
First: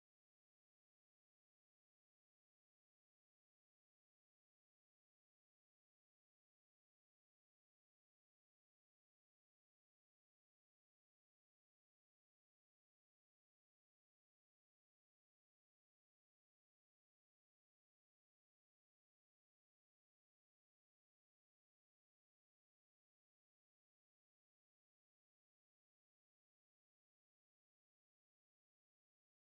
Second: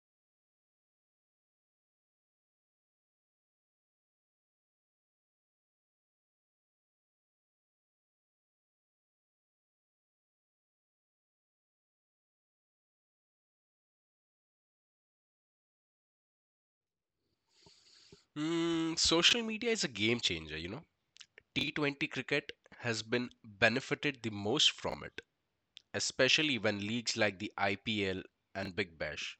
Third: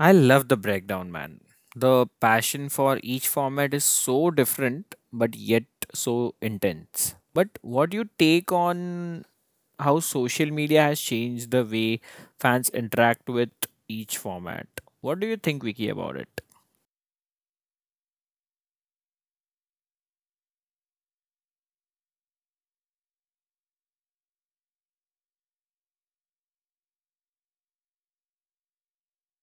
[SPEAKER 1] I love the breakdown, man. The passion for each format is so different, but yet so intense. But what do you take on how social media has changed the way fans interact with each format? What do you think, Vicky, about it?
[SPEAKER 2] Mm, social media is a game changer, you know. T20 cricket has been benefited the most from it, especially when leagues like the IPL and Big Bash.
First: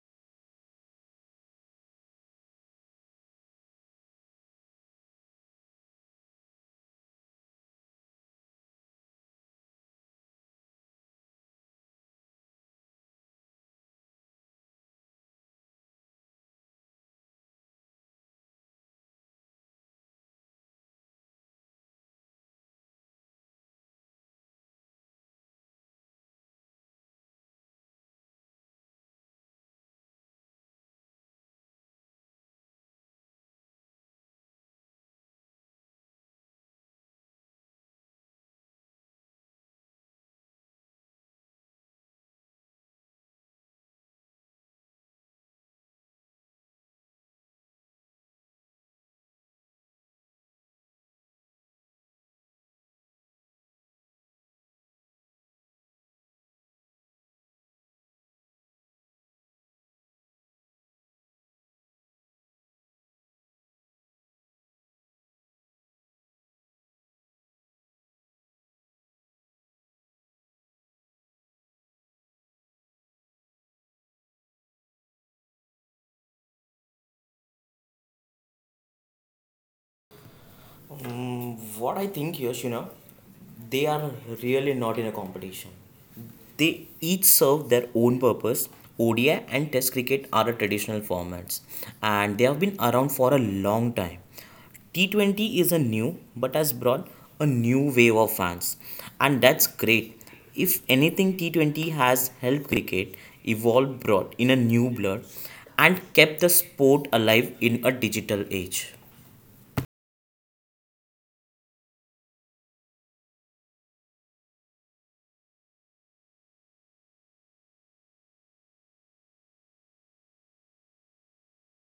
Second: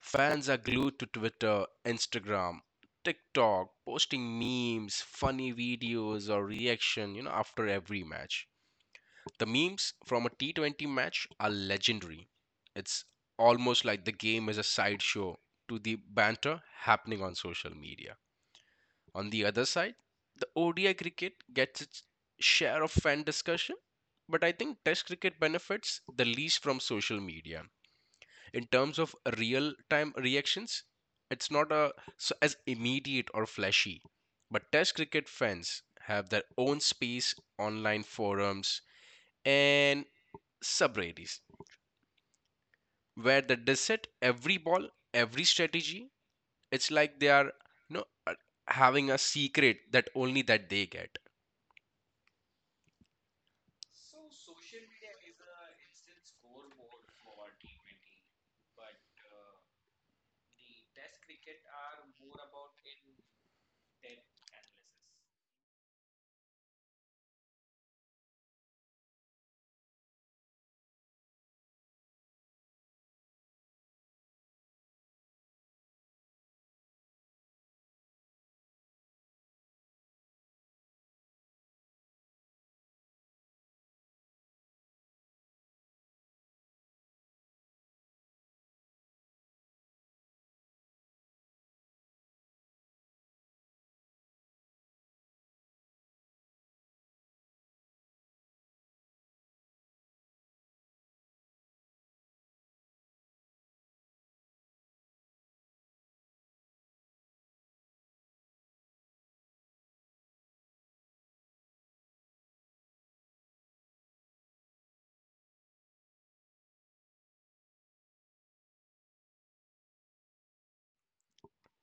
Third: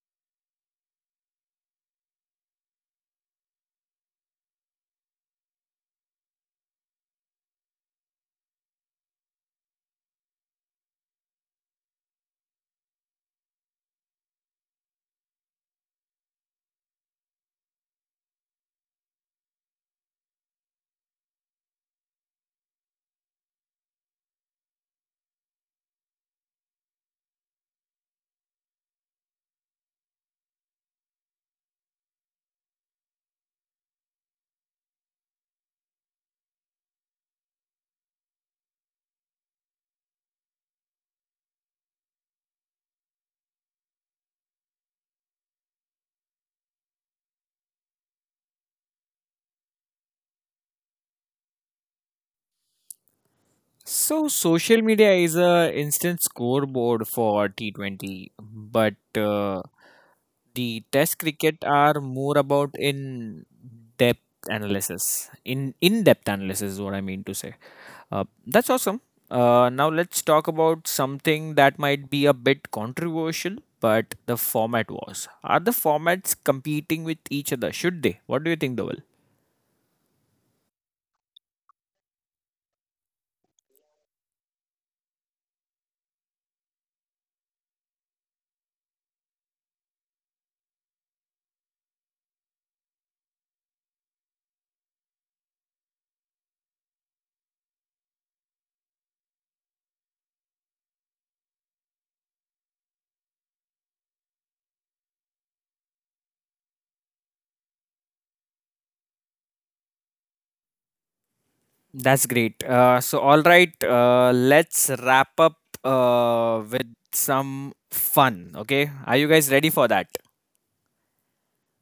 [SPEAKER 2] Fans are glued to Twitter, Instagram, TikTok, posting memes, funny videos or reaction, you know, after every match. The memes from a T20 match are legendary. It's almost like the game is a sideshow to the banter happening on social media. On the other side, the ODI cricket gets its share of fan discussion, but I think Test cricket benefits the least from social media. In terms of real time reactions, it's not a, so as immediate or flashy, but Test cricket fans have their own space, online forums, and subreddits where they dissect every ball, every strategy. It's like they are, you know, uh, having a secret that only that they get.
[SPEAKER 1] So social media is a instant scoreboard for T20, but the Test cricket are more about in depth analysis. In depth analysis is what I mean to say. That's awesome. Now let's talk about something that might be a bit controversial, but the format was. Are the formats competing with each other? Should they? What do you think, Doval?
[SPEAKER 3] What I think, Yash, they are really not in a competition. They each serve their own purpose. ODI and Test cricket are the traditional formats and they have been around for a long time. T20 is a new but has brought a new wave of fans, and that's great. If anything, T20 has helped cricket evolve brought in a new blood and kept the sport alive in a digital age.
[SPEAKER 1] That's great. So, all right, let's wrap up with some fun. Okay, are you guys ready for that?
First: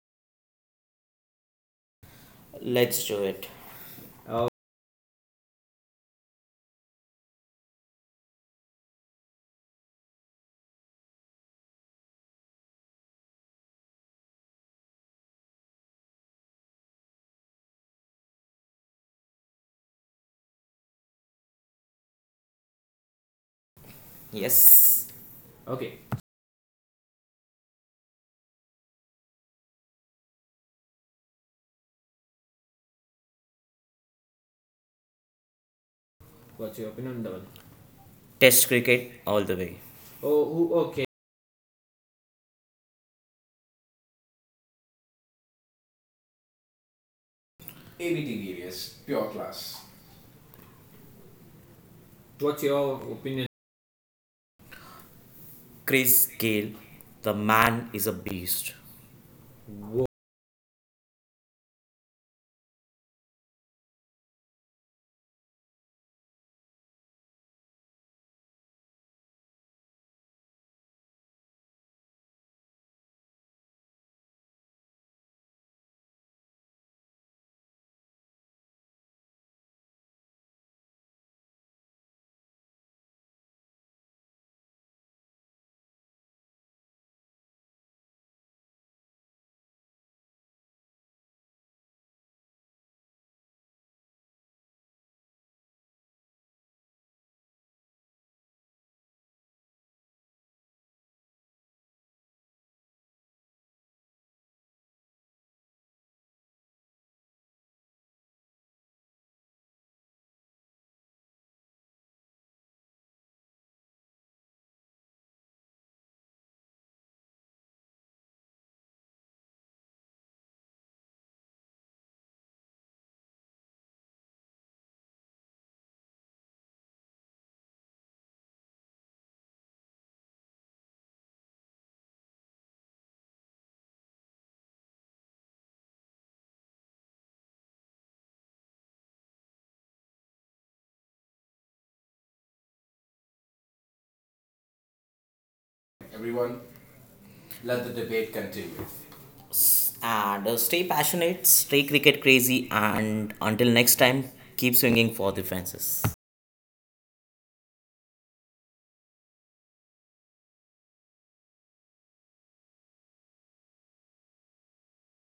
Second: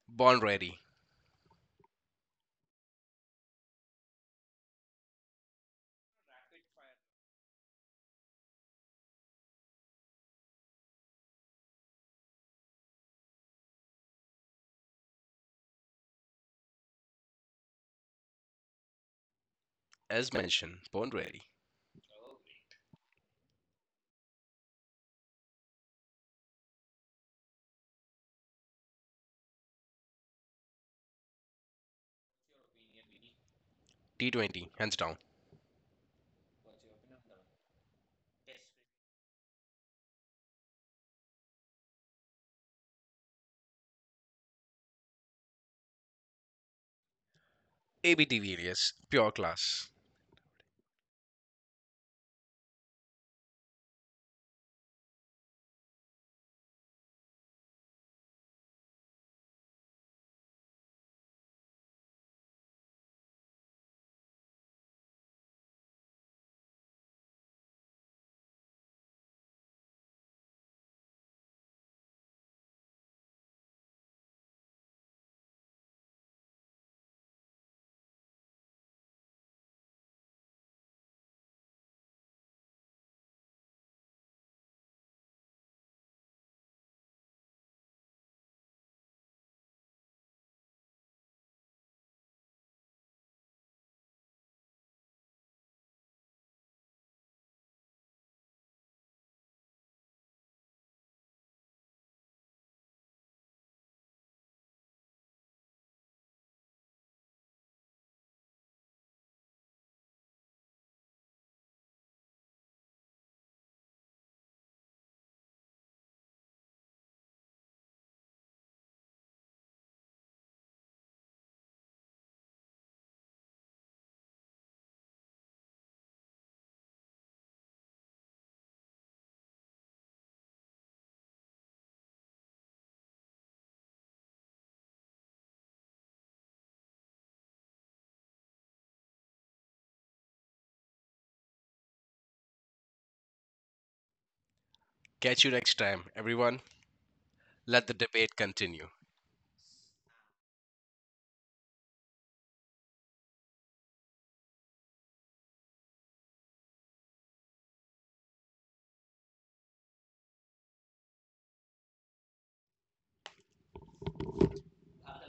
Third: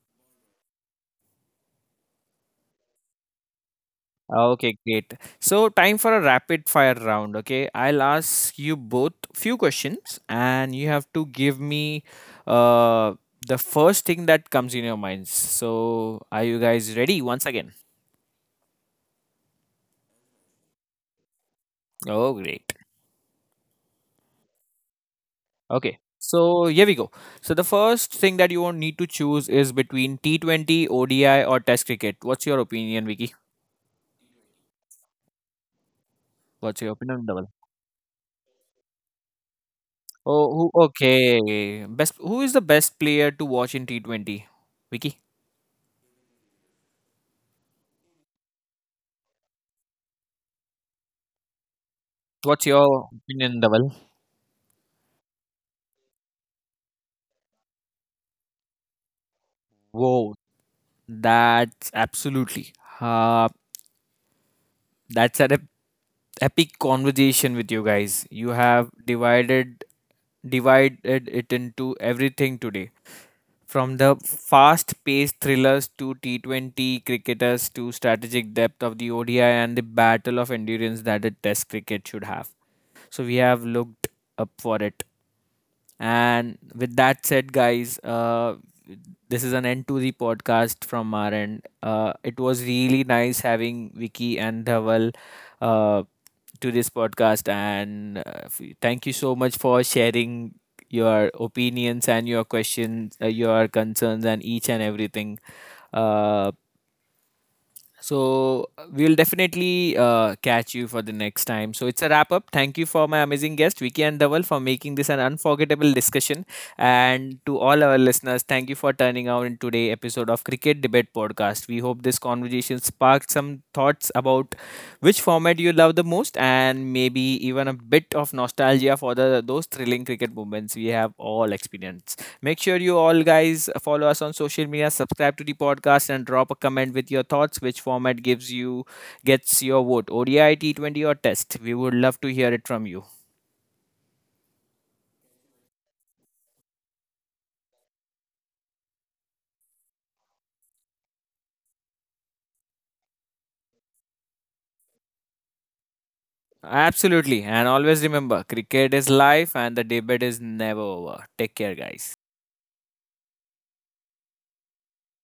[SPEAKER 2] Born ready,
[SPEAKER 3] Let's do it. Uh,
[SPEAKER 1] Okay, great. So, time for a rapid fire round. Okay, I'll ask you both few questions, and you have to give me uh, the first thing that comes in your minds. So, are you guys ready? Once again.
[SPEAKER 2] as mentioned, born ready.
[SPEAKER 1] Oh, great.
[SPEAKER 3] Yes. Okay,
[SPEAKER 1] Okay. So here we go. So the first thing that you won't need to choose is between T20, ODI, or Test cricket. What's your opinion, Vicky?
[SPEAKER 2] T20, hands down.
[SPEAKER 3] what's your
[SPEAKER 1] What's your
[SPEAKER 3] opinion on
[SPEAKER 1] opinion,
[SPEAKER 3] that
[SPEAKER 1] on
[SPEAKER 3] one?
[SPEAKER 1] double?
[SPEAKER 3] Test cricket all the way. Oh, who,
[SPEAKER 1] Oh, who,
[SPEAKER 3] okay.
[SPEAKER 1] okay. Best. Who is the best player to watch in T20? Vicky.
[SPEAKER 2] AB de Villiers, pure class.
[SPEAKER 3] What's
[SPEAKER 1] What's
[SPEAKER 3] your
[SPEAKER 1] your
[SPEAKER 3] opinion?
[SPEAKER 1] opinion, Dhaval?
[SPEAKER 3] Chris Gayle? The man is a beast. Whoa.
[SPEAKER 1] Whoa, that's absolutely. Uh, that's an epic conversation with you guys. You have divided it into everything today, from the fast-paced thrillers to T20 cricketers to strategic depth of the ODI and the battle of endurance that a Test cricket should have. So we have looked up for it. And with that said, guys, this is an end to the podcast from our end. It was really nice having Vicky and Dhaval, uh, to this podcast. And thank you so much for sharing your opinions and your questions, your concerns, and each and everything. Uh, so we'll definitely catch you for the next time. So it's a wrap up. Thank you for my amazing guest Vicky and Dhaval for making this an unforgettable discussion, and to all our listeners, thank you for turning out in today's episode of Cricket Debate Podcast. We hope this conversation sparked some thoughts about which format you love the most, and maybe even a bit of nostalgia for the those thrilling cricket moments we have all experienced. Make sure you all guys follow us on social media, subscribe to the podcast, and drop a comment with your thoughts. Which format gives you gets your vote? ODI, T20, or Test? We would love to hear it from you.
[SPEAKER 2] Catch you next time,
[SPEAKER 3] Everyone,
[SPEAKER 2] everyone.
[SPEAKER 3] let
[SPEAKER 2] Let
[SPEAKER 3] the
[SPEAKER 2] the
[SPEAKER 3] debate
[SPEAKER 2] debate
[SPEAKER 3] continue.
[SPEAKER 2] continue.
[SPEAKER 3] And stay passionate, stay cricket crazy, and until next time, keep swinging for the fences.
[SPEAKER 1] Absolutely, and always remember, cricket is life, and the debate is never over. Take care, guys.